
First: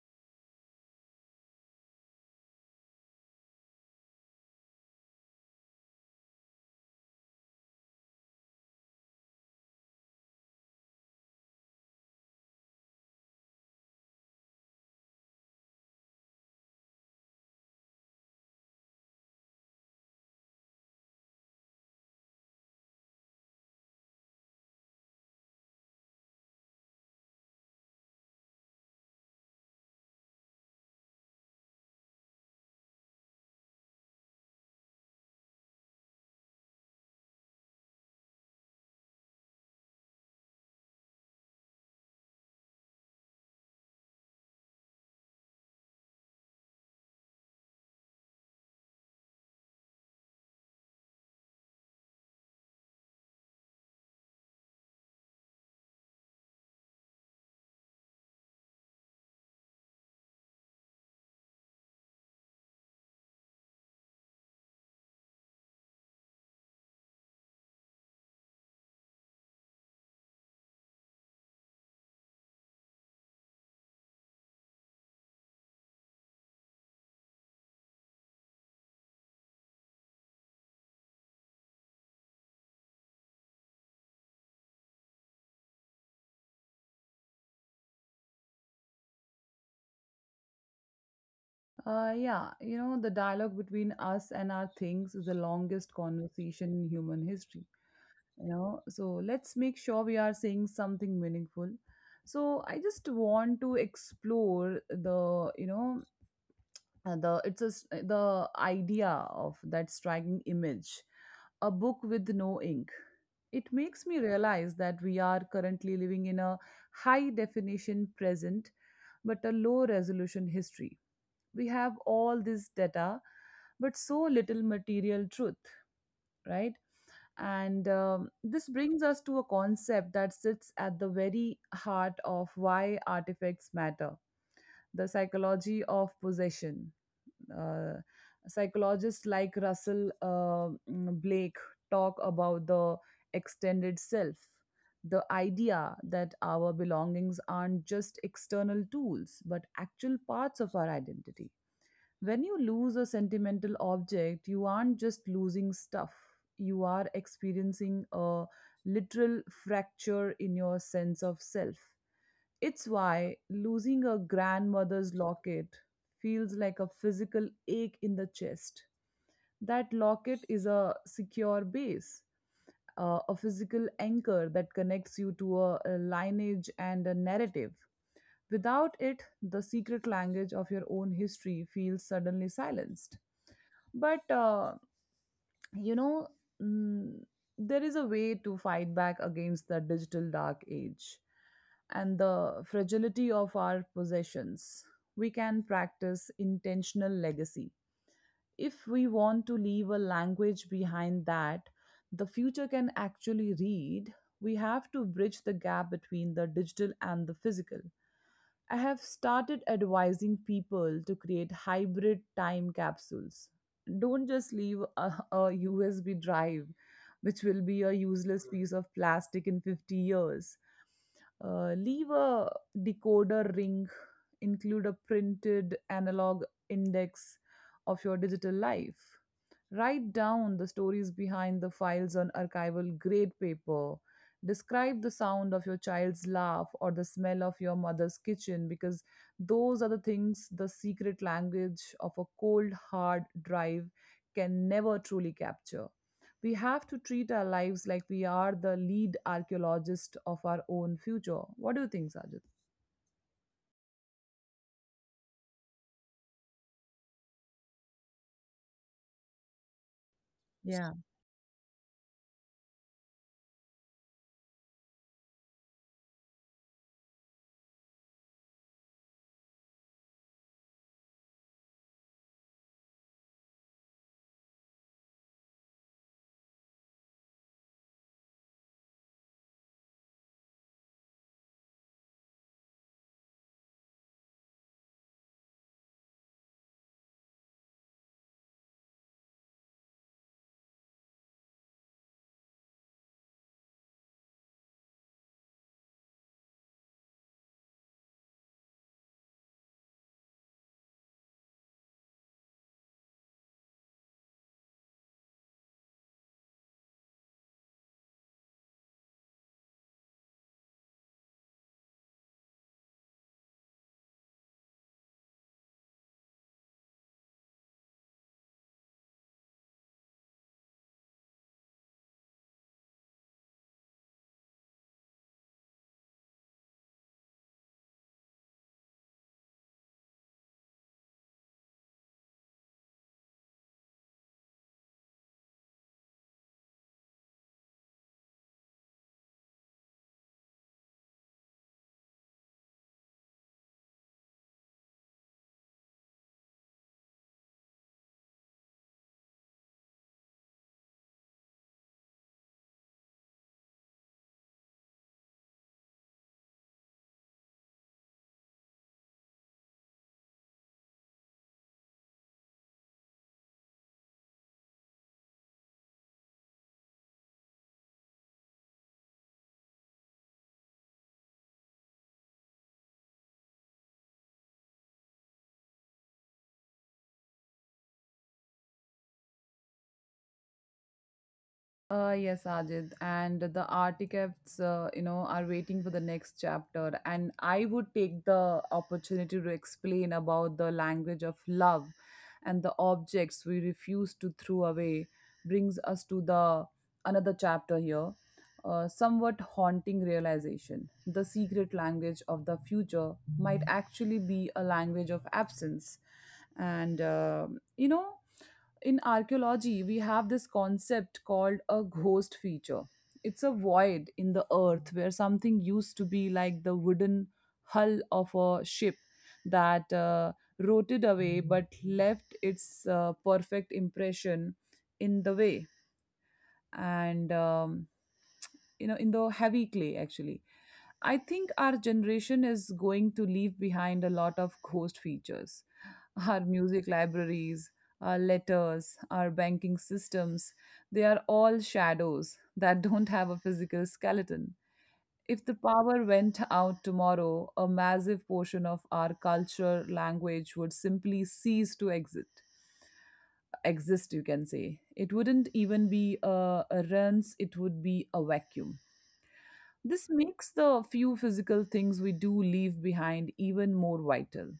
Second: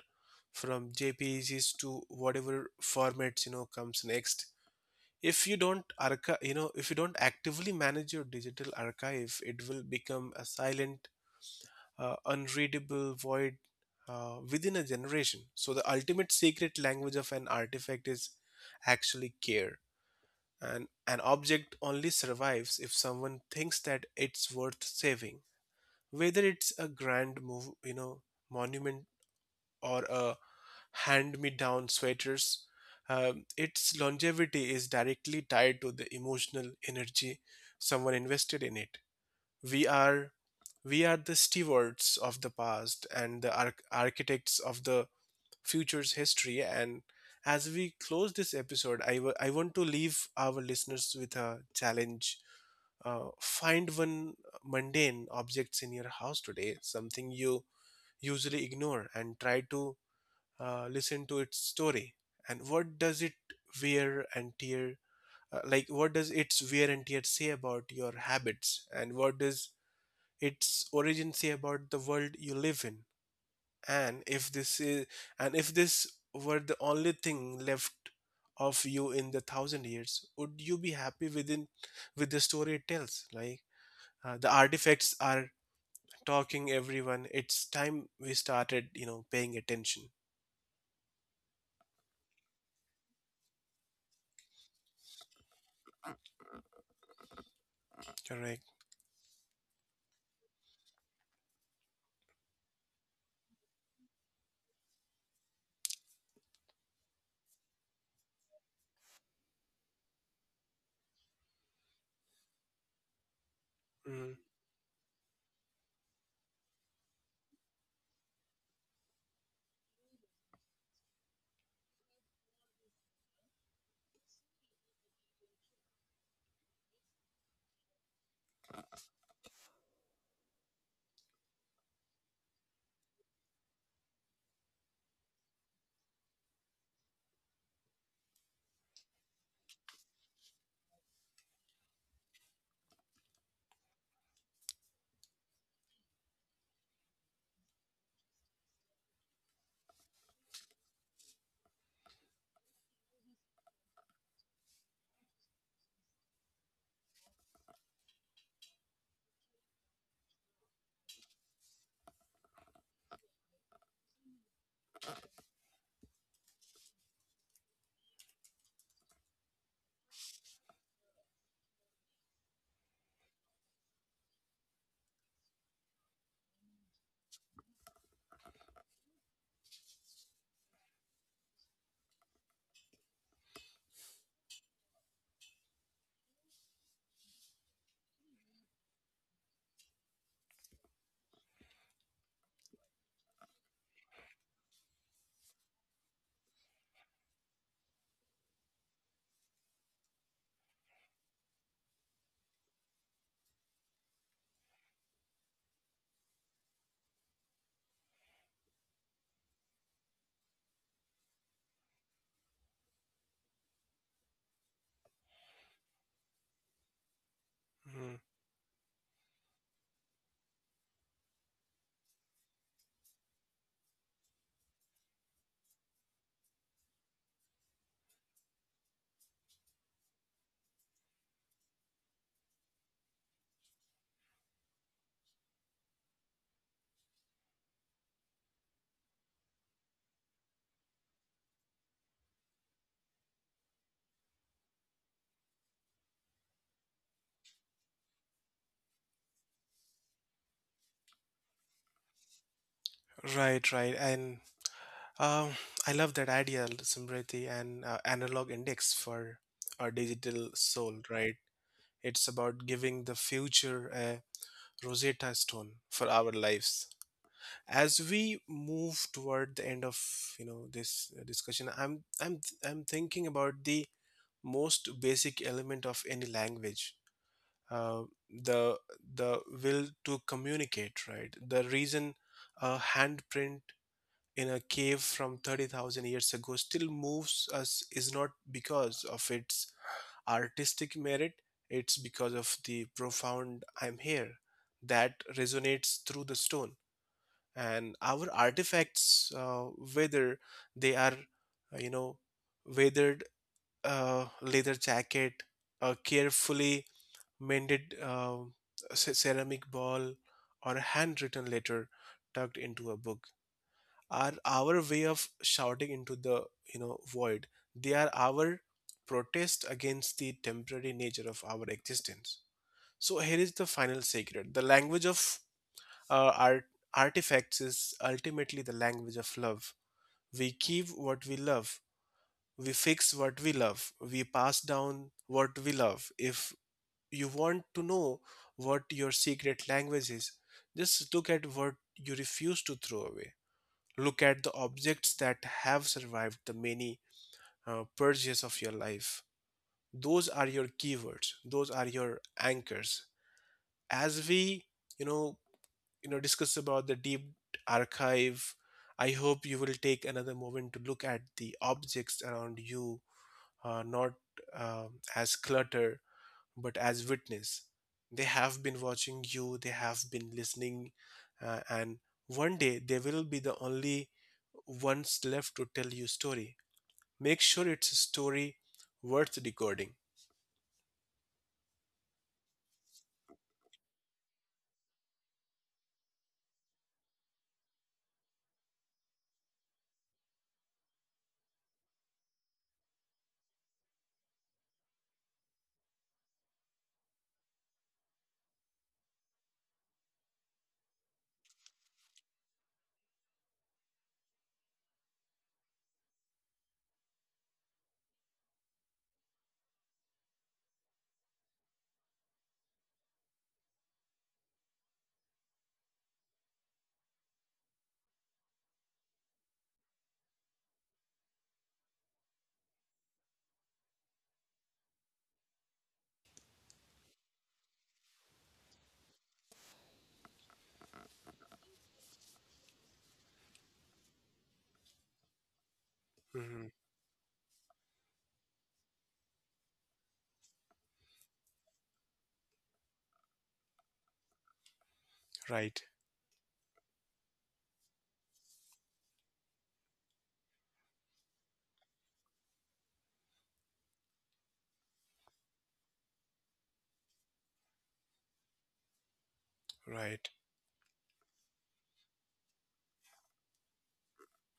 from JPEGs to whatever formats, comes next. If you don't archive, if you don't actively manage your digital archive, it will become a silent, unreadable void within a generation. So the ultimate secret language of an artifact is actually care. And an object only survives if someone thinks that it's worth saving, whether it's a grand move you know monument or a hand me down sweaters. Um, its longevity is directly tied to the emotional energy someone invested in it. We are we are the stewards of the past and the architects of the future's history. And as we close this episode, I want to leave our listeners with a challenge. Uh, find one mundane objects in your house today, something you usually ignore, and try to listen to its story. And wear and tear what does its wear and tear say about your habits, and what does its origin say about the world you live in? and if this is and if this were the only thing left of you in the thousand years, would you be happy within with the story it tells? Like the artifacts are talking, everyone. It's time we started, paying attention.
Yeah, you know, the dialogue between us and our things is the longest conversation in human history. You
Correct.
know, so let's make sure we are saying something meaningful. So I just want to explore the, you know, the it's a, s- the idea of that striking image, a book with no ink. It makes me
Mm.
realize that we are currently living in a high definition present but a low resolution history. We have all this data but so little material truth, right? And this brings us to a concept that sits at the very heart of why artifacts matter, the psychology of possession. Uh, psychologists like Russell, Blake, talk about the extended self, the idea that our belongings aren't just external tools, but actual parts of our identity. When you lose a sentimental object, you aren't just losing stuff, you are experiencing a literal fracture in your sense of self. It's why losing a grandmother's locket feels like a physical ache in the chest. That locket is a secure base, a physical anchor that connects you to a lineage and a narrative. Without it, the secret language of your own history feels suddenly silenced. But, you know, mm, there is a way to fight back against the digital dark age and the fragility of our possessions. We can practice intentional legacy. If we want to leave a language behind that the future can actually read, we have to bridge the gap between the digital and the physical. I have started advising people to create hybrid time capsules. Don't just leave a USB drive, which will be a
Mm.
useless piece of plastic in 50 years. Leave a decoder ring, include a printed analog index of your digital life. Write down the stories behind the files on archival grade paper. Describe the sound of your child's laugh or the smell of your mother's kitchen because those are the things the secret language of a cold, hard drive can never truly capture. We have to treat our lives like we are the lead archaeologist of our own future. What do you think, Sajid?
Right, right. And um, I love that idea, Simriti, and analog index for our digital
Yeah.
soul, right? It's about giving the future a Rosetta Stone for our lives. As we move toward the end of, this discussion, I'm thinking about the most basic element of any language. Uh, the will to communicate, right? The reason a handprint in a cave from 30,000 years ago still moves us is not because of its artistic merit, it's because of the profound I'm here that resonates through the stone. And our artifacts, whether they are, uh, you know, weathered leather jacket, a carefully mended ceramic ball, or a handwritten letter tucked into a book are our way of shouting into the void. They are our protest against the temporary nature of our existence. So here is the final secret: the language of uh, art artifacts is ultimately the language of love. We keep what we love, we fix what we love, we pass down what we love. If you want to know what your secret language is, just look at what you refuse to throw away. Look at the objects that have survived the many purges of your life. Those are your keywords. Those are your anchors. As we, you know, you know, discuss about the deep archive, I hope you will take another moment to look at the objects around you, not as clutter, but as witness. They have been watching you, they have been listening, and one day they will be the only ones left to tell you story. Make sure it's a story worth recording.
Yes, Ajit, and the artifacts, are waiting for the next chapter. And I would take the opportunity to explain about the language of love and the objects we refuse to throw away brings us to the another chapter here. Somewhat haunting realization. The secret language of the future might actually be a language of absence. And, uh, you know, in archaeology we have this concept called a ghost feature. It's a void in the earth where something used to be, like the wooden hull of a ship that rotted away but left its perfect impression in the way, and you know in the heavy clay. Actually, I think our generation is going to leave behind a lot of ghost features. Our
Hmm.
music libraries, our letters, our banking systems, they are all shadows that don't have a physical skeleton. If the
Right.
power went out tomorrow, a massive portion of our culture, language would simply cease to exist. Exist, you can say. It wouldn't even be a runs, it would be a vacuum. This
Right.
makes the few physical things we do leave behind even more vital.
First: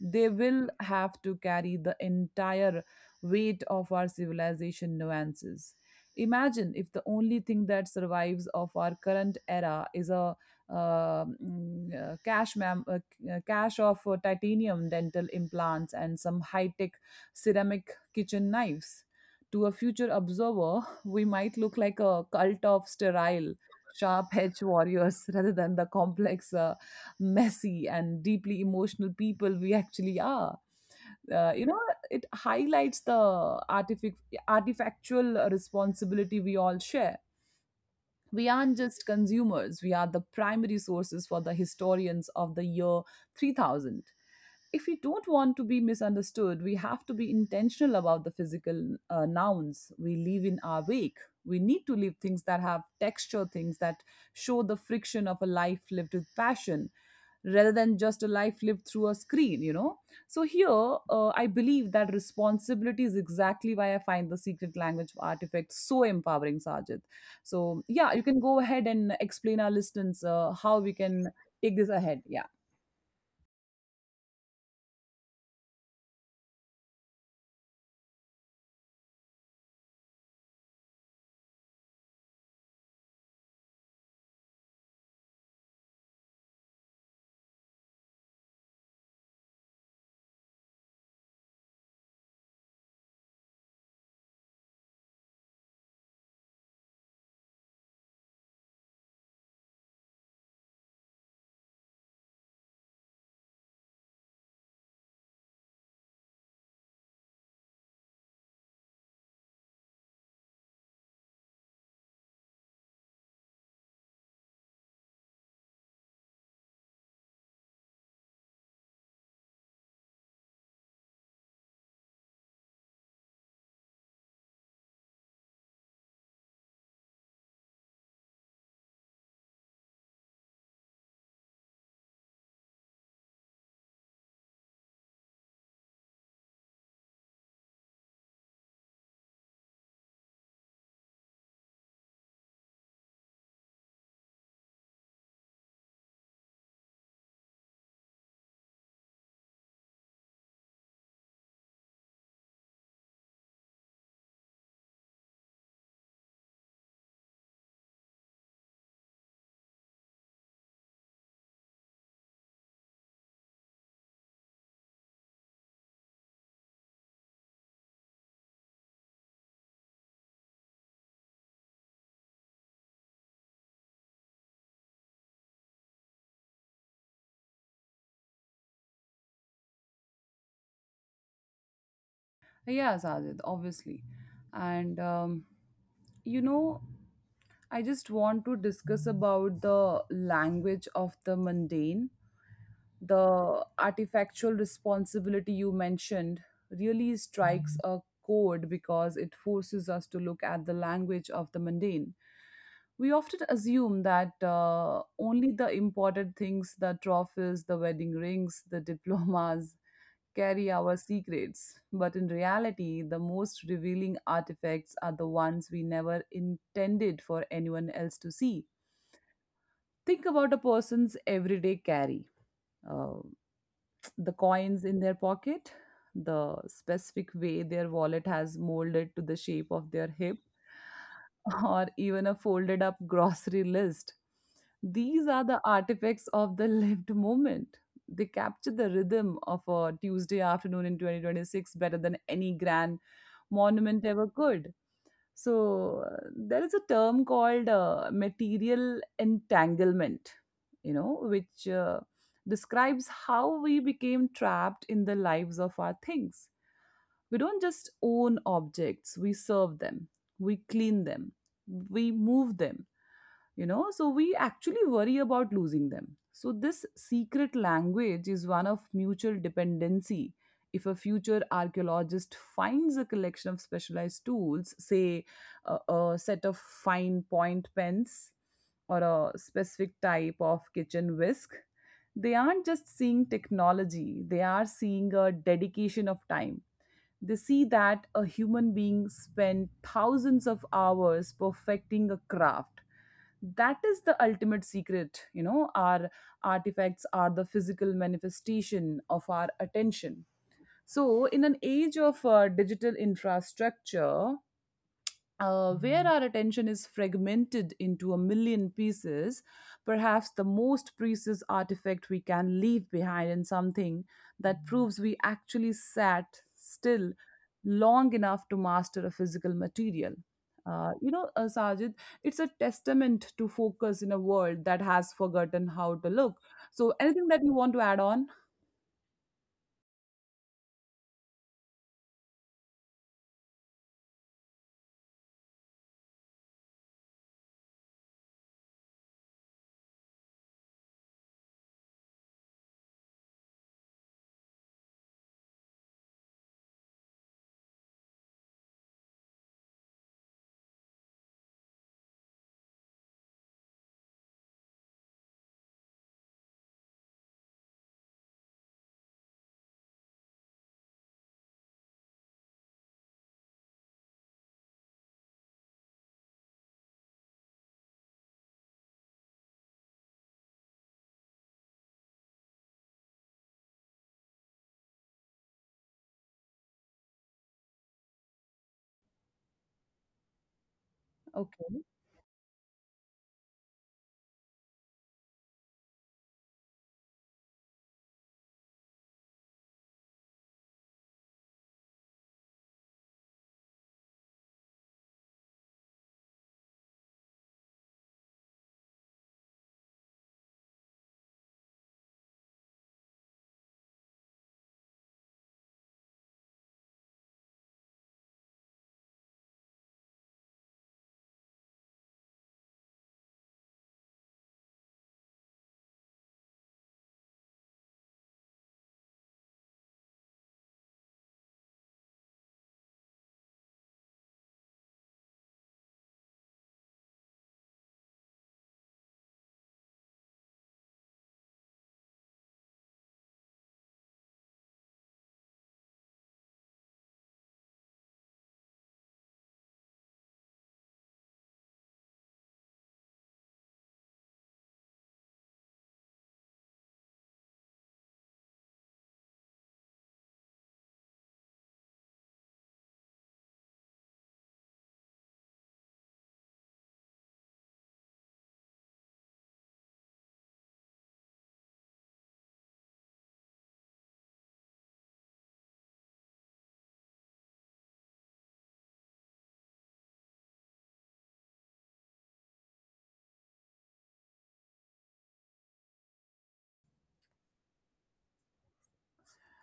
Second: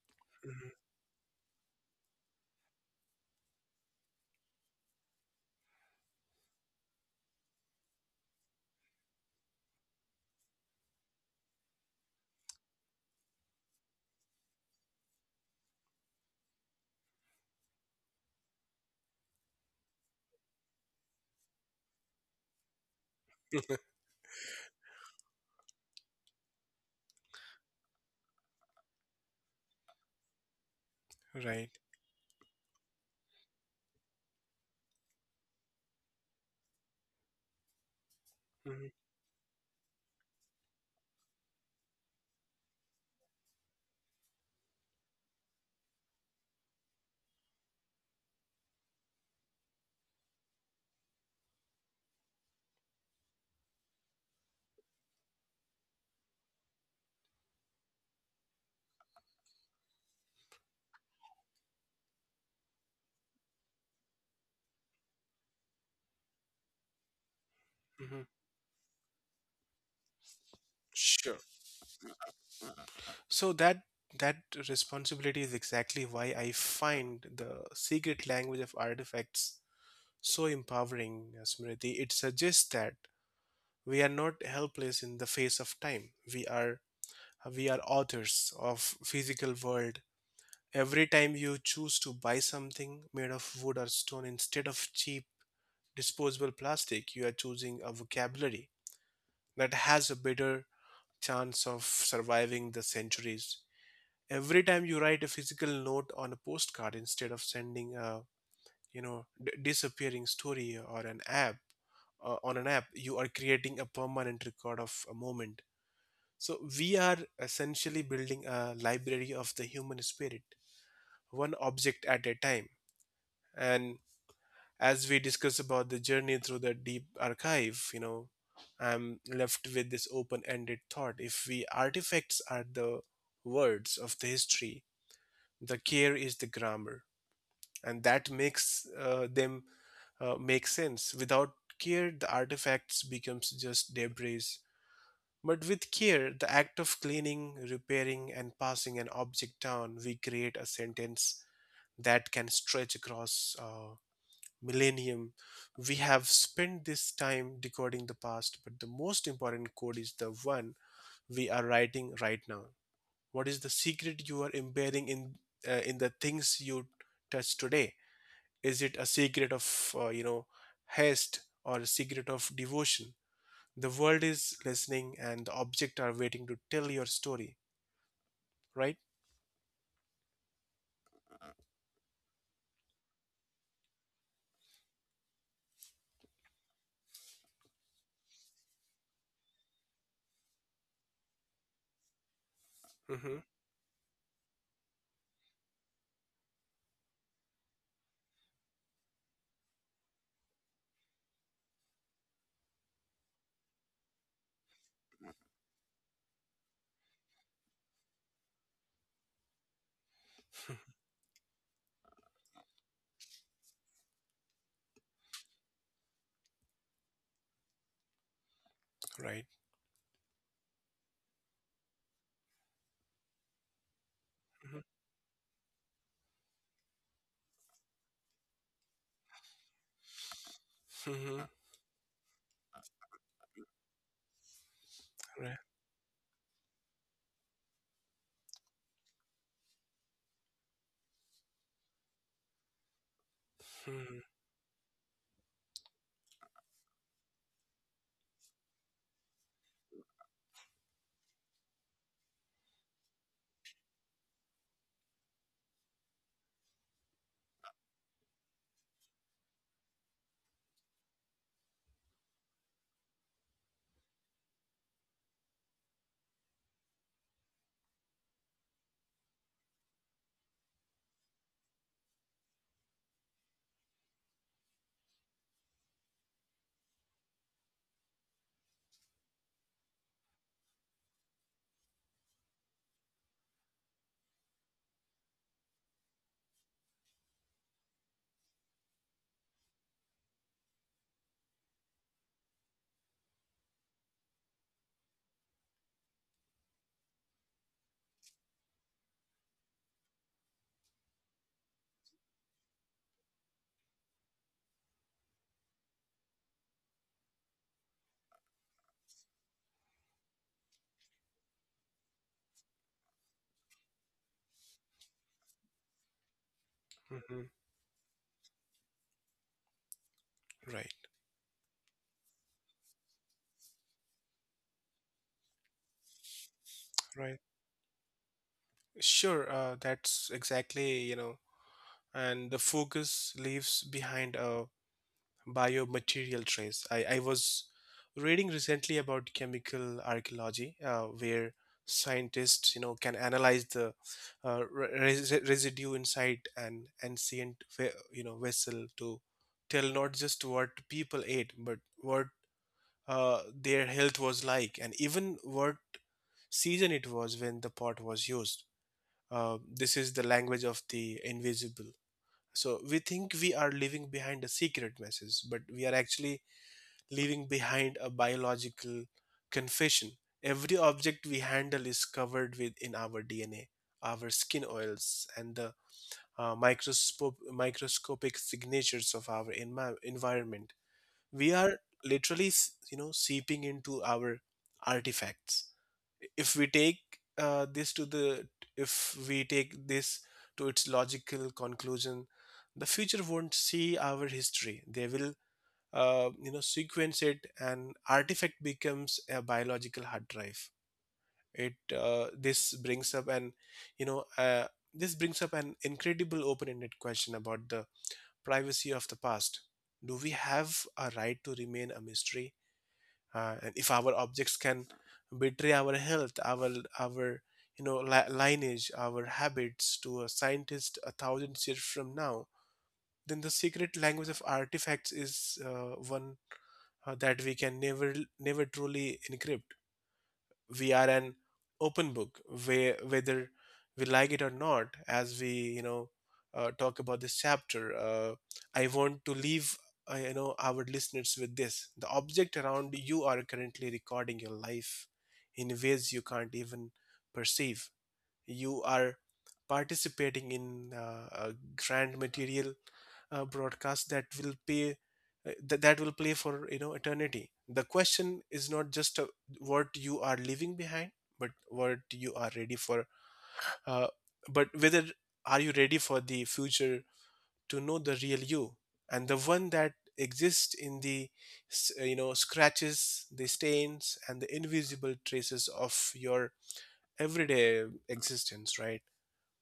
They will
Mhm.
have to carry the entire weight of our civilization nuances. Imagine if the only thing that survives of our current era is a cache, cache of titanium dental implants and some high tech ceramic kitchen knives. To a future observer, <laughs> we might look like a cult of sterile sharp edge warriors <laughs> rather than the complex, messy, and deeply emotional people we actually are.
<laughs>
Uh, you
Right.
know, it highlights the artifactual responsibility we all share. We aren't
Mhm.
just consumers, we are the primary sources for the historians of the year 3000. If we don't want to be misunderstood, we have to be intentional about the physical nouns we leave in our wake. We need to leave things that have texture, things that show the friction of a life lived with passion rather than just a life lived through a screen, you know. So here, I believe that responsibility is exactly why I find the secret language of artifacts so empowering, Sajid. So yeah, you
Mhm.
can go ahead and explain our listeners how we can
Sure.
take this ahead. Yeah.
So that responsibility is exactly why I find the secret language of artifacts so empowering, Smriti. It suggests that we are not helpless in the face of time. We are authors of physical world. Every time you choose to buy something made of wood or stone instead of cheap disposable plastic, you are choosing a vocabulary that has a better chance of surviving the centuries. Every time you write a physical note on a postcard instead of sending a disappearing story or an app on an app, you are creating a permanent record of a moment. So we are essentially building a library of the human spirit, one object at a time. And as we discuss about the journey through the deep archive, you know, I'm left with this open-ended thought. If we artifacts are the words of the history, the care is the grammar, and that makes them make sense. Without care, the artifacts becomes just debris. But with care, the act of cleaning, repairing, and passing an object down, we create a sentence that can stretch across millennium. We have spent this time decoding the past, but the most important code is the one we are writing right now. What is the secret you are embedding in in the things you touch today? Is it a secret of uh, you know haste or a secret of devotion? The world is listening, and the object are waiting to tell your story, right?
Yeah, Sajid, obviously, and um, you know, I just want to discuss about the language of the mundane.
Mm-hmm. <laughs>
The artifactual responsibility you mentioned really strikes a chord because it forces us to look at the language of the mundane. We often assume that only the important things, the trophies, the wedding rings, the <laughs> diplomas, carry our secrets. But in reality, the most revealing artifacts are the ones we never intended for anyone else to see.
Right.
Think about a person's everyday carry. Uh, the
Mm-hmm.
coins in their pocket, the specific way their wallet has molded to the shape of their hip,
Mm-hmm.
<laughs> or even a folded up <laughs> grocery list. These are
Right.
the artifacts of the lived moment. They capture the rhythm of a Tuesday afternoon in 2026 better than any grand monument
Mm-hmm.
ever could. There is a term called material entanglement, which describes how we became trapped in the lives of our things. We don't just own objects, we serve them, we clean them, we move them, you know, so we actually worry about losing them. So this secret language is one of mutual dependency. If a future archaeologist finds a collection of specialized tools, say a set of fine point pens or a specific type of kitchen whisk, they aren't just seeing technology, they are seeing a dedication of time. They see that a human being spent thousands of hours perfecting a craft. That is the ultimate secret. You know, our artifacts are the physical manifestation of our attention. So, in an age of digital infrastructure, where our attention is fragmented into a million pieces, perhaps the most precious artifact we can leave behind in something that proves we actually sat still
Mm-hmm.
long enough to master a physical material.
Right.
Sajid, it's a testament to focus in a world that has forgotten how to look. So, anything
Right.
that you want to add on?
Sure. That's exactly, you know, and the focus leaves behind a biomaterial trace. I was reading recently about chemical archaeology, where scientists, you know, can analyze the uh, residue inside an ancient, you know, vessel to tell not just what people ate, but what their health was like, and even what season it was when the pot was used. This is the language of the invisible. So we think we are leaving behind a secret message, but we are actually leaving behind a biological confession. Every object we handle is covered with in our DNA, our skin oils, and the microscopic signatures of our environment. We
Okay.
are literally, you know, seeping into our artifacts. If we take this to the, If we take this to its logical conclusion, the future won't see our history. They will, you know, sequence it, and artifact becomes a biological hard drive. It this brings up an you know This brings up an incredible open-ended question about the privacy of the past. Do we have a right to remain a mystery? Uh, and if our objects can betray our health, our you know, lineage, our habits to a scientist a thousand years from now, then the secret language of artifacts is one that we can never truly encrypt. We are an open book, whether we like it or not. As we, you know talk about this chapter, I want to leave, you know, our listeners with this: the object around you are currently recording your life in ways you can't even perceive. You are participating in a grand material broadcast that will play for, you know, eternity. The question is not just, what you are leaving behind, but what you are ready for uh, but whether are you ready for the future to know the real you, and the one that exists in the you know, scratches, the stains, and the invisible traces of your everyday existence, right?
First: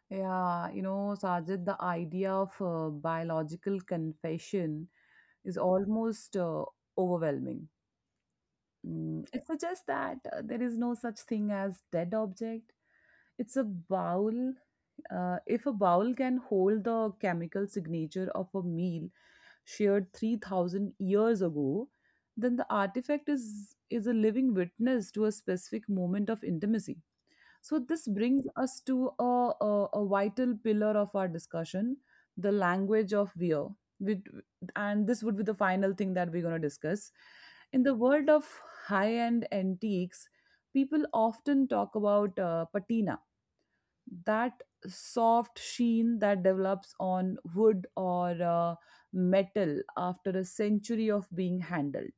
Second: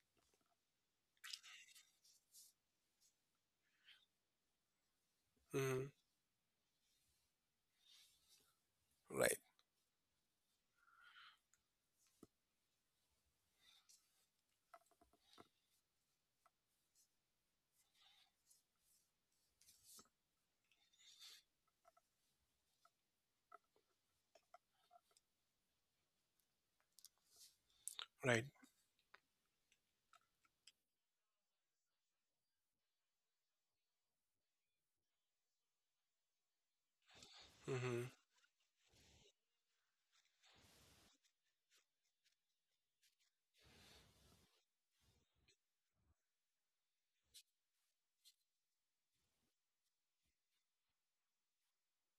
Yeah, you know, Sajid, the idea of biological confession is
Mm.
almost overwhelming. Mm,
Right,
it suggests that there is no such thing as dead object. It's a bowel. If a bowel can hold the chemical signature of a meal shared 3,000 years ago, then the artifact is a living witness to a specific moment of intimacy. So this
right.
brings us to a vital pillar of our discussion, the language of wear. With, and this would be the final thing that we're going to discuss. In the
Hmm.
world of high-end antiques, people often talk about patina, that soft sheen that develops on wood or metal after a century of being handled.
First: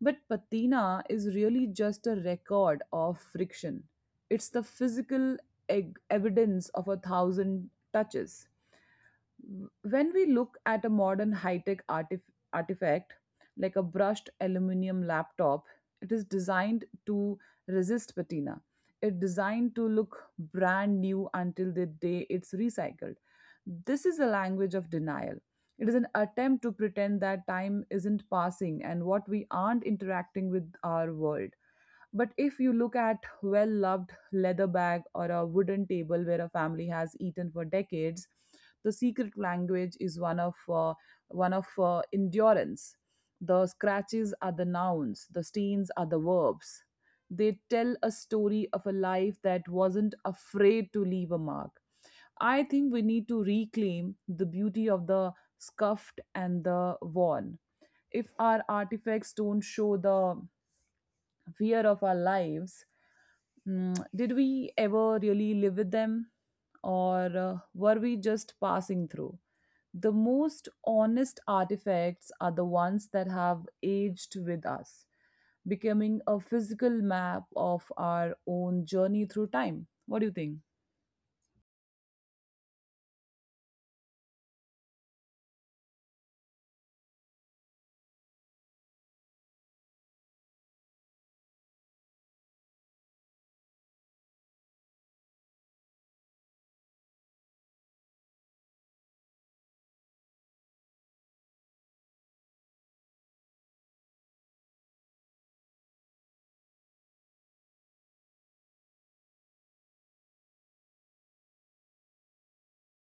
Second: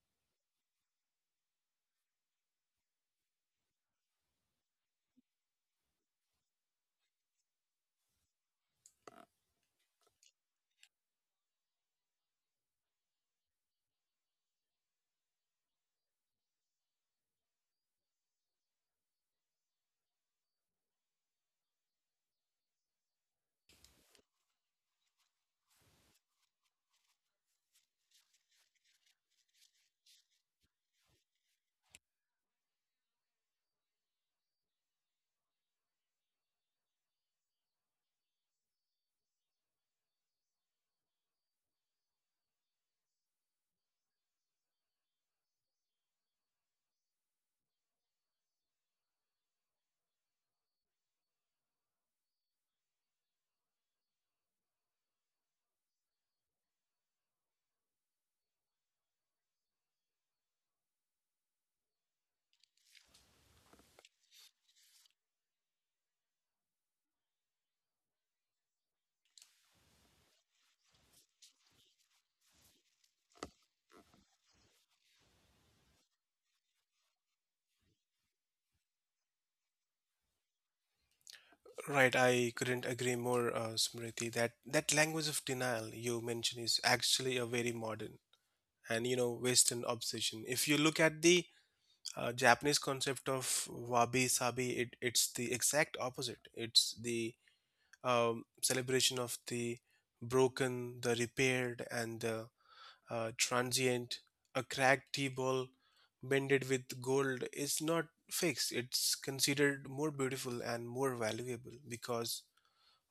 But patina is really just a record of friction. It's the physical evidence of a thousand touches. When we look at a modern high-tech artifact like a brushed aluminum laptop, it is designed to resist patina. It's designed to look brand new until the day it's recycled. This is a language of denial. It is an attempt to pretend that time isn't passing and what we aren't interacting with our world. But if you look at well loved leather bag or a wooden table where a family has eaten for decades, the secret language is one of endurance. The scratches are the nouns, the stains are the verbs. They tell a story of a life that wasn't afraid to leave a mark. I think we need to reclaim the beauty of the scuffed and the worn. If our artifacts don't show the fear of our lives, mm, did we ever really live with them? Or were we just passing through? The most honest artifacts are the ones that have aged with us, becoming a physical map of our own journey through time. What do you think?
Right. I couldn't agree more, Smriti. That language of denial you mentioned is actually a very modern and, you know, Western obsession. If you look at the Japanese concept of wabi sabi, it's the exact opposite. It's the celebration of the broken, the repaired, and the transient. A cracked tea ball bended with gold is not fixed. It's considered more beautiful and more valuable because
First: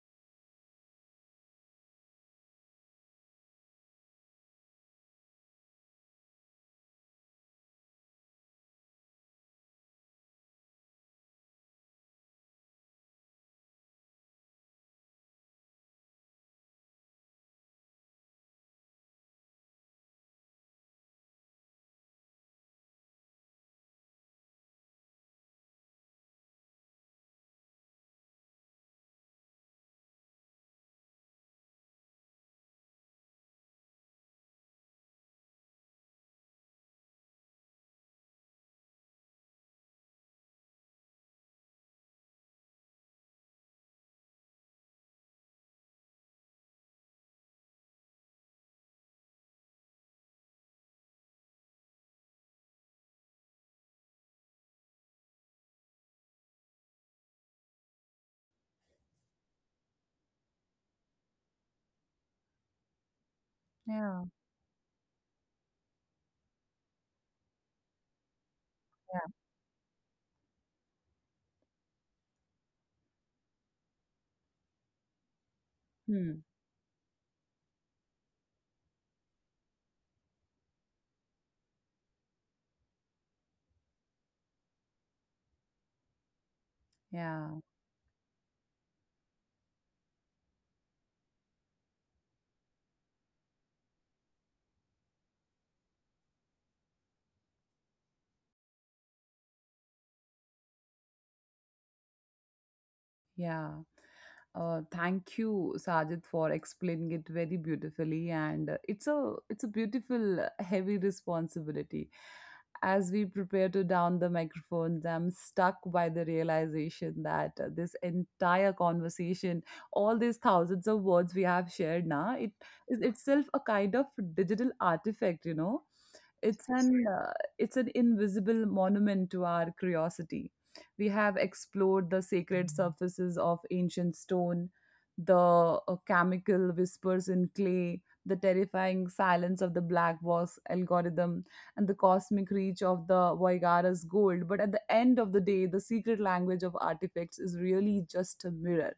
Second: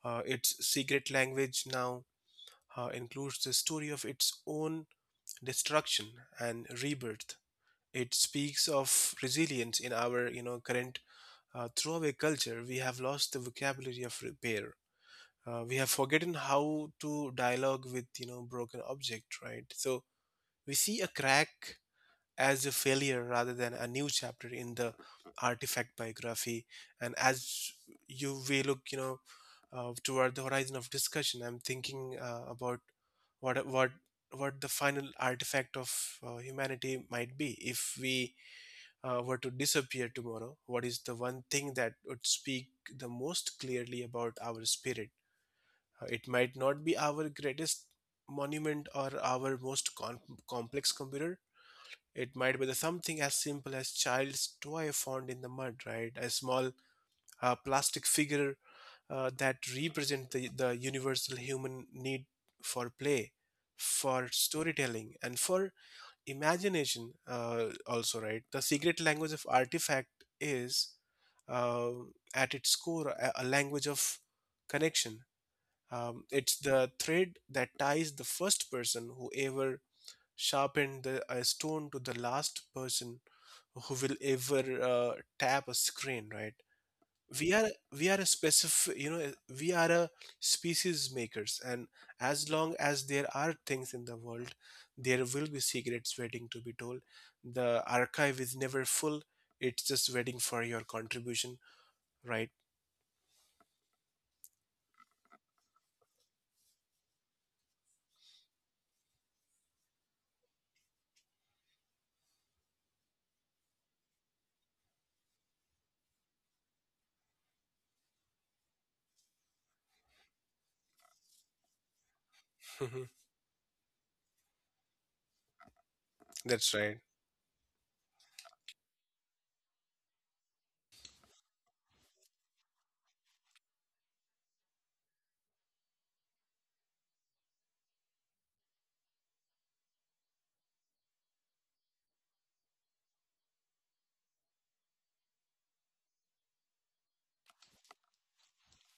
its secret language now includes the story of its own destruction and rebirth. It speaks of resilience. In our, you know, current throwaway culture, we have lost the vocabulary of repair. We have forgotten how to dialogue with, you know, broken object, right? So we see a crack as a failure rather than a new chapter in the artifact biography. And as you we look, you know, toward the horizon of discussion, I'm thinking about what what the final artifact of humanity might be if we were to disappear tomorrow. What is the one thing that would speak the most clearly about our spirit? It might not be our greatest monument or our most complex computer. It might be the something as simple as child's toy found in the mud, right? A small plastic figure that represents the universal human need for play,
Yeah.
for storytelling, and for imagination. Also, right? The secret
Yeah.
language of artifact is, uh, at its core, a language of connection.
Hmm.
It's the thread that ties the first person who ever sharpened a stone to the last person who will ever, tap a screen, right? we
Yeah.
are we are a specific, you know, we are a species makers, and as long as there are things in the world, there will be secrets waiting to be told. The archive is never full, it's just waiting for your contribution, right?
Yeah. Thank you, Sajid, for explaining it very beautifully. And it's a it's a beautiful, heavy responsibility. As we prepare to down the microphones, I'm stuck by the realization that this entire conversation, all these thousands of words we have shared now, it is
Mhm.
itself a kind of digital artifact, you know,
That's right.
it's an invisible monument to our curiosity. We have explored the sacred surfaces of ancient stone, the chemical whispers in clay, the terrifying silence of the black box algorithm, and the cosmic reach of the Voigara's gold. But at the end of the day, the secret language of artifacts is really just a mirror.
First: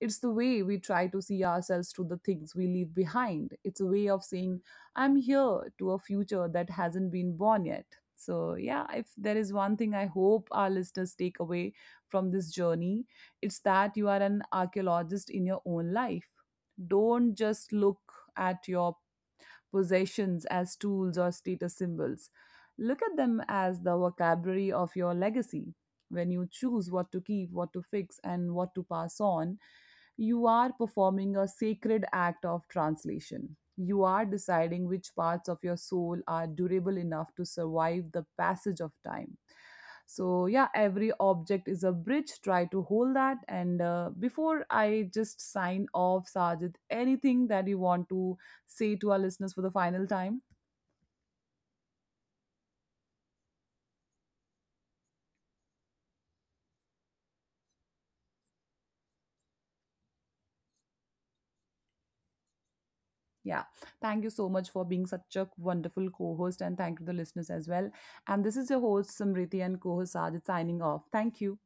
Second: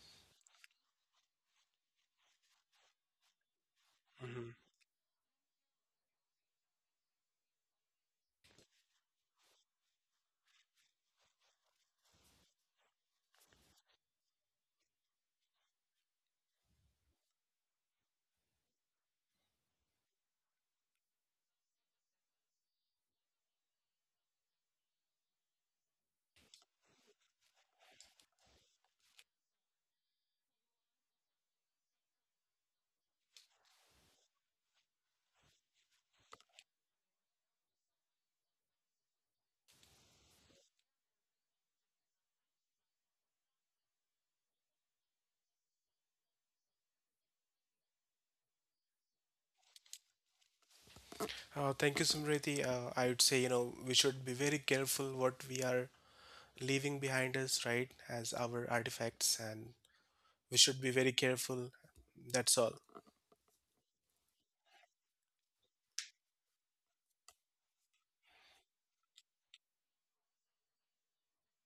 It's the way we try to see ourselves through the things we leave behind. It's a way of
Mhm.
saying, I'm here, to a future that hasn't been born yet. So, yeah, if there is one thing I hope our listeners take away from this journey, it's that you are an archaeologist in your own life. Don't just look at your possessions as tools or status symbols. Look at them as the vocabulary of your legacy. When you choose what to keep, what to fix, and what to pass on, you are performing a sacred act of translation. You are deciding which parts of your soul are durable enough to survive the passage of time. So, yeah, every object is a bridge. Try to hold that. And before I just sign off, Sajid, anything that you want to say to our listeners for the final time.
Thank you, Samriti. I would say, you know, we should be very careful what we are leaving behind us, right, as our artifacts, and we should be very careful. That's all.
Yeah. Thank you so much for being such a wonderful co host, and thank you to the listeners as well. And this is your host, Samriti, and co host Sajid signing off. Thank you.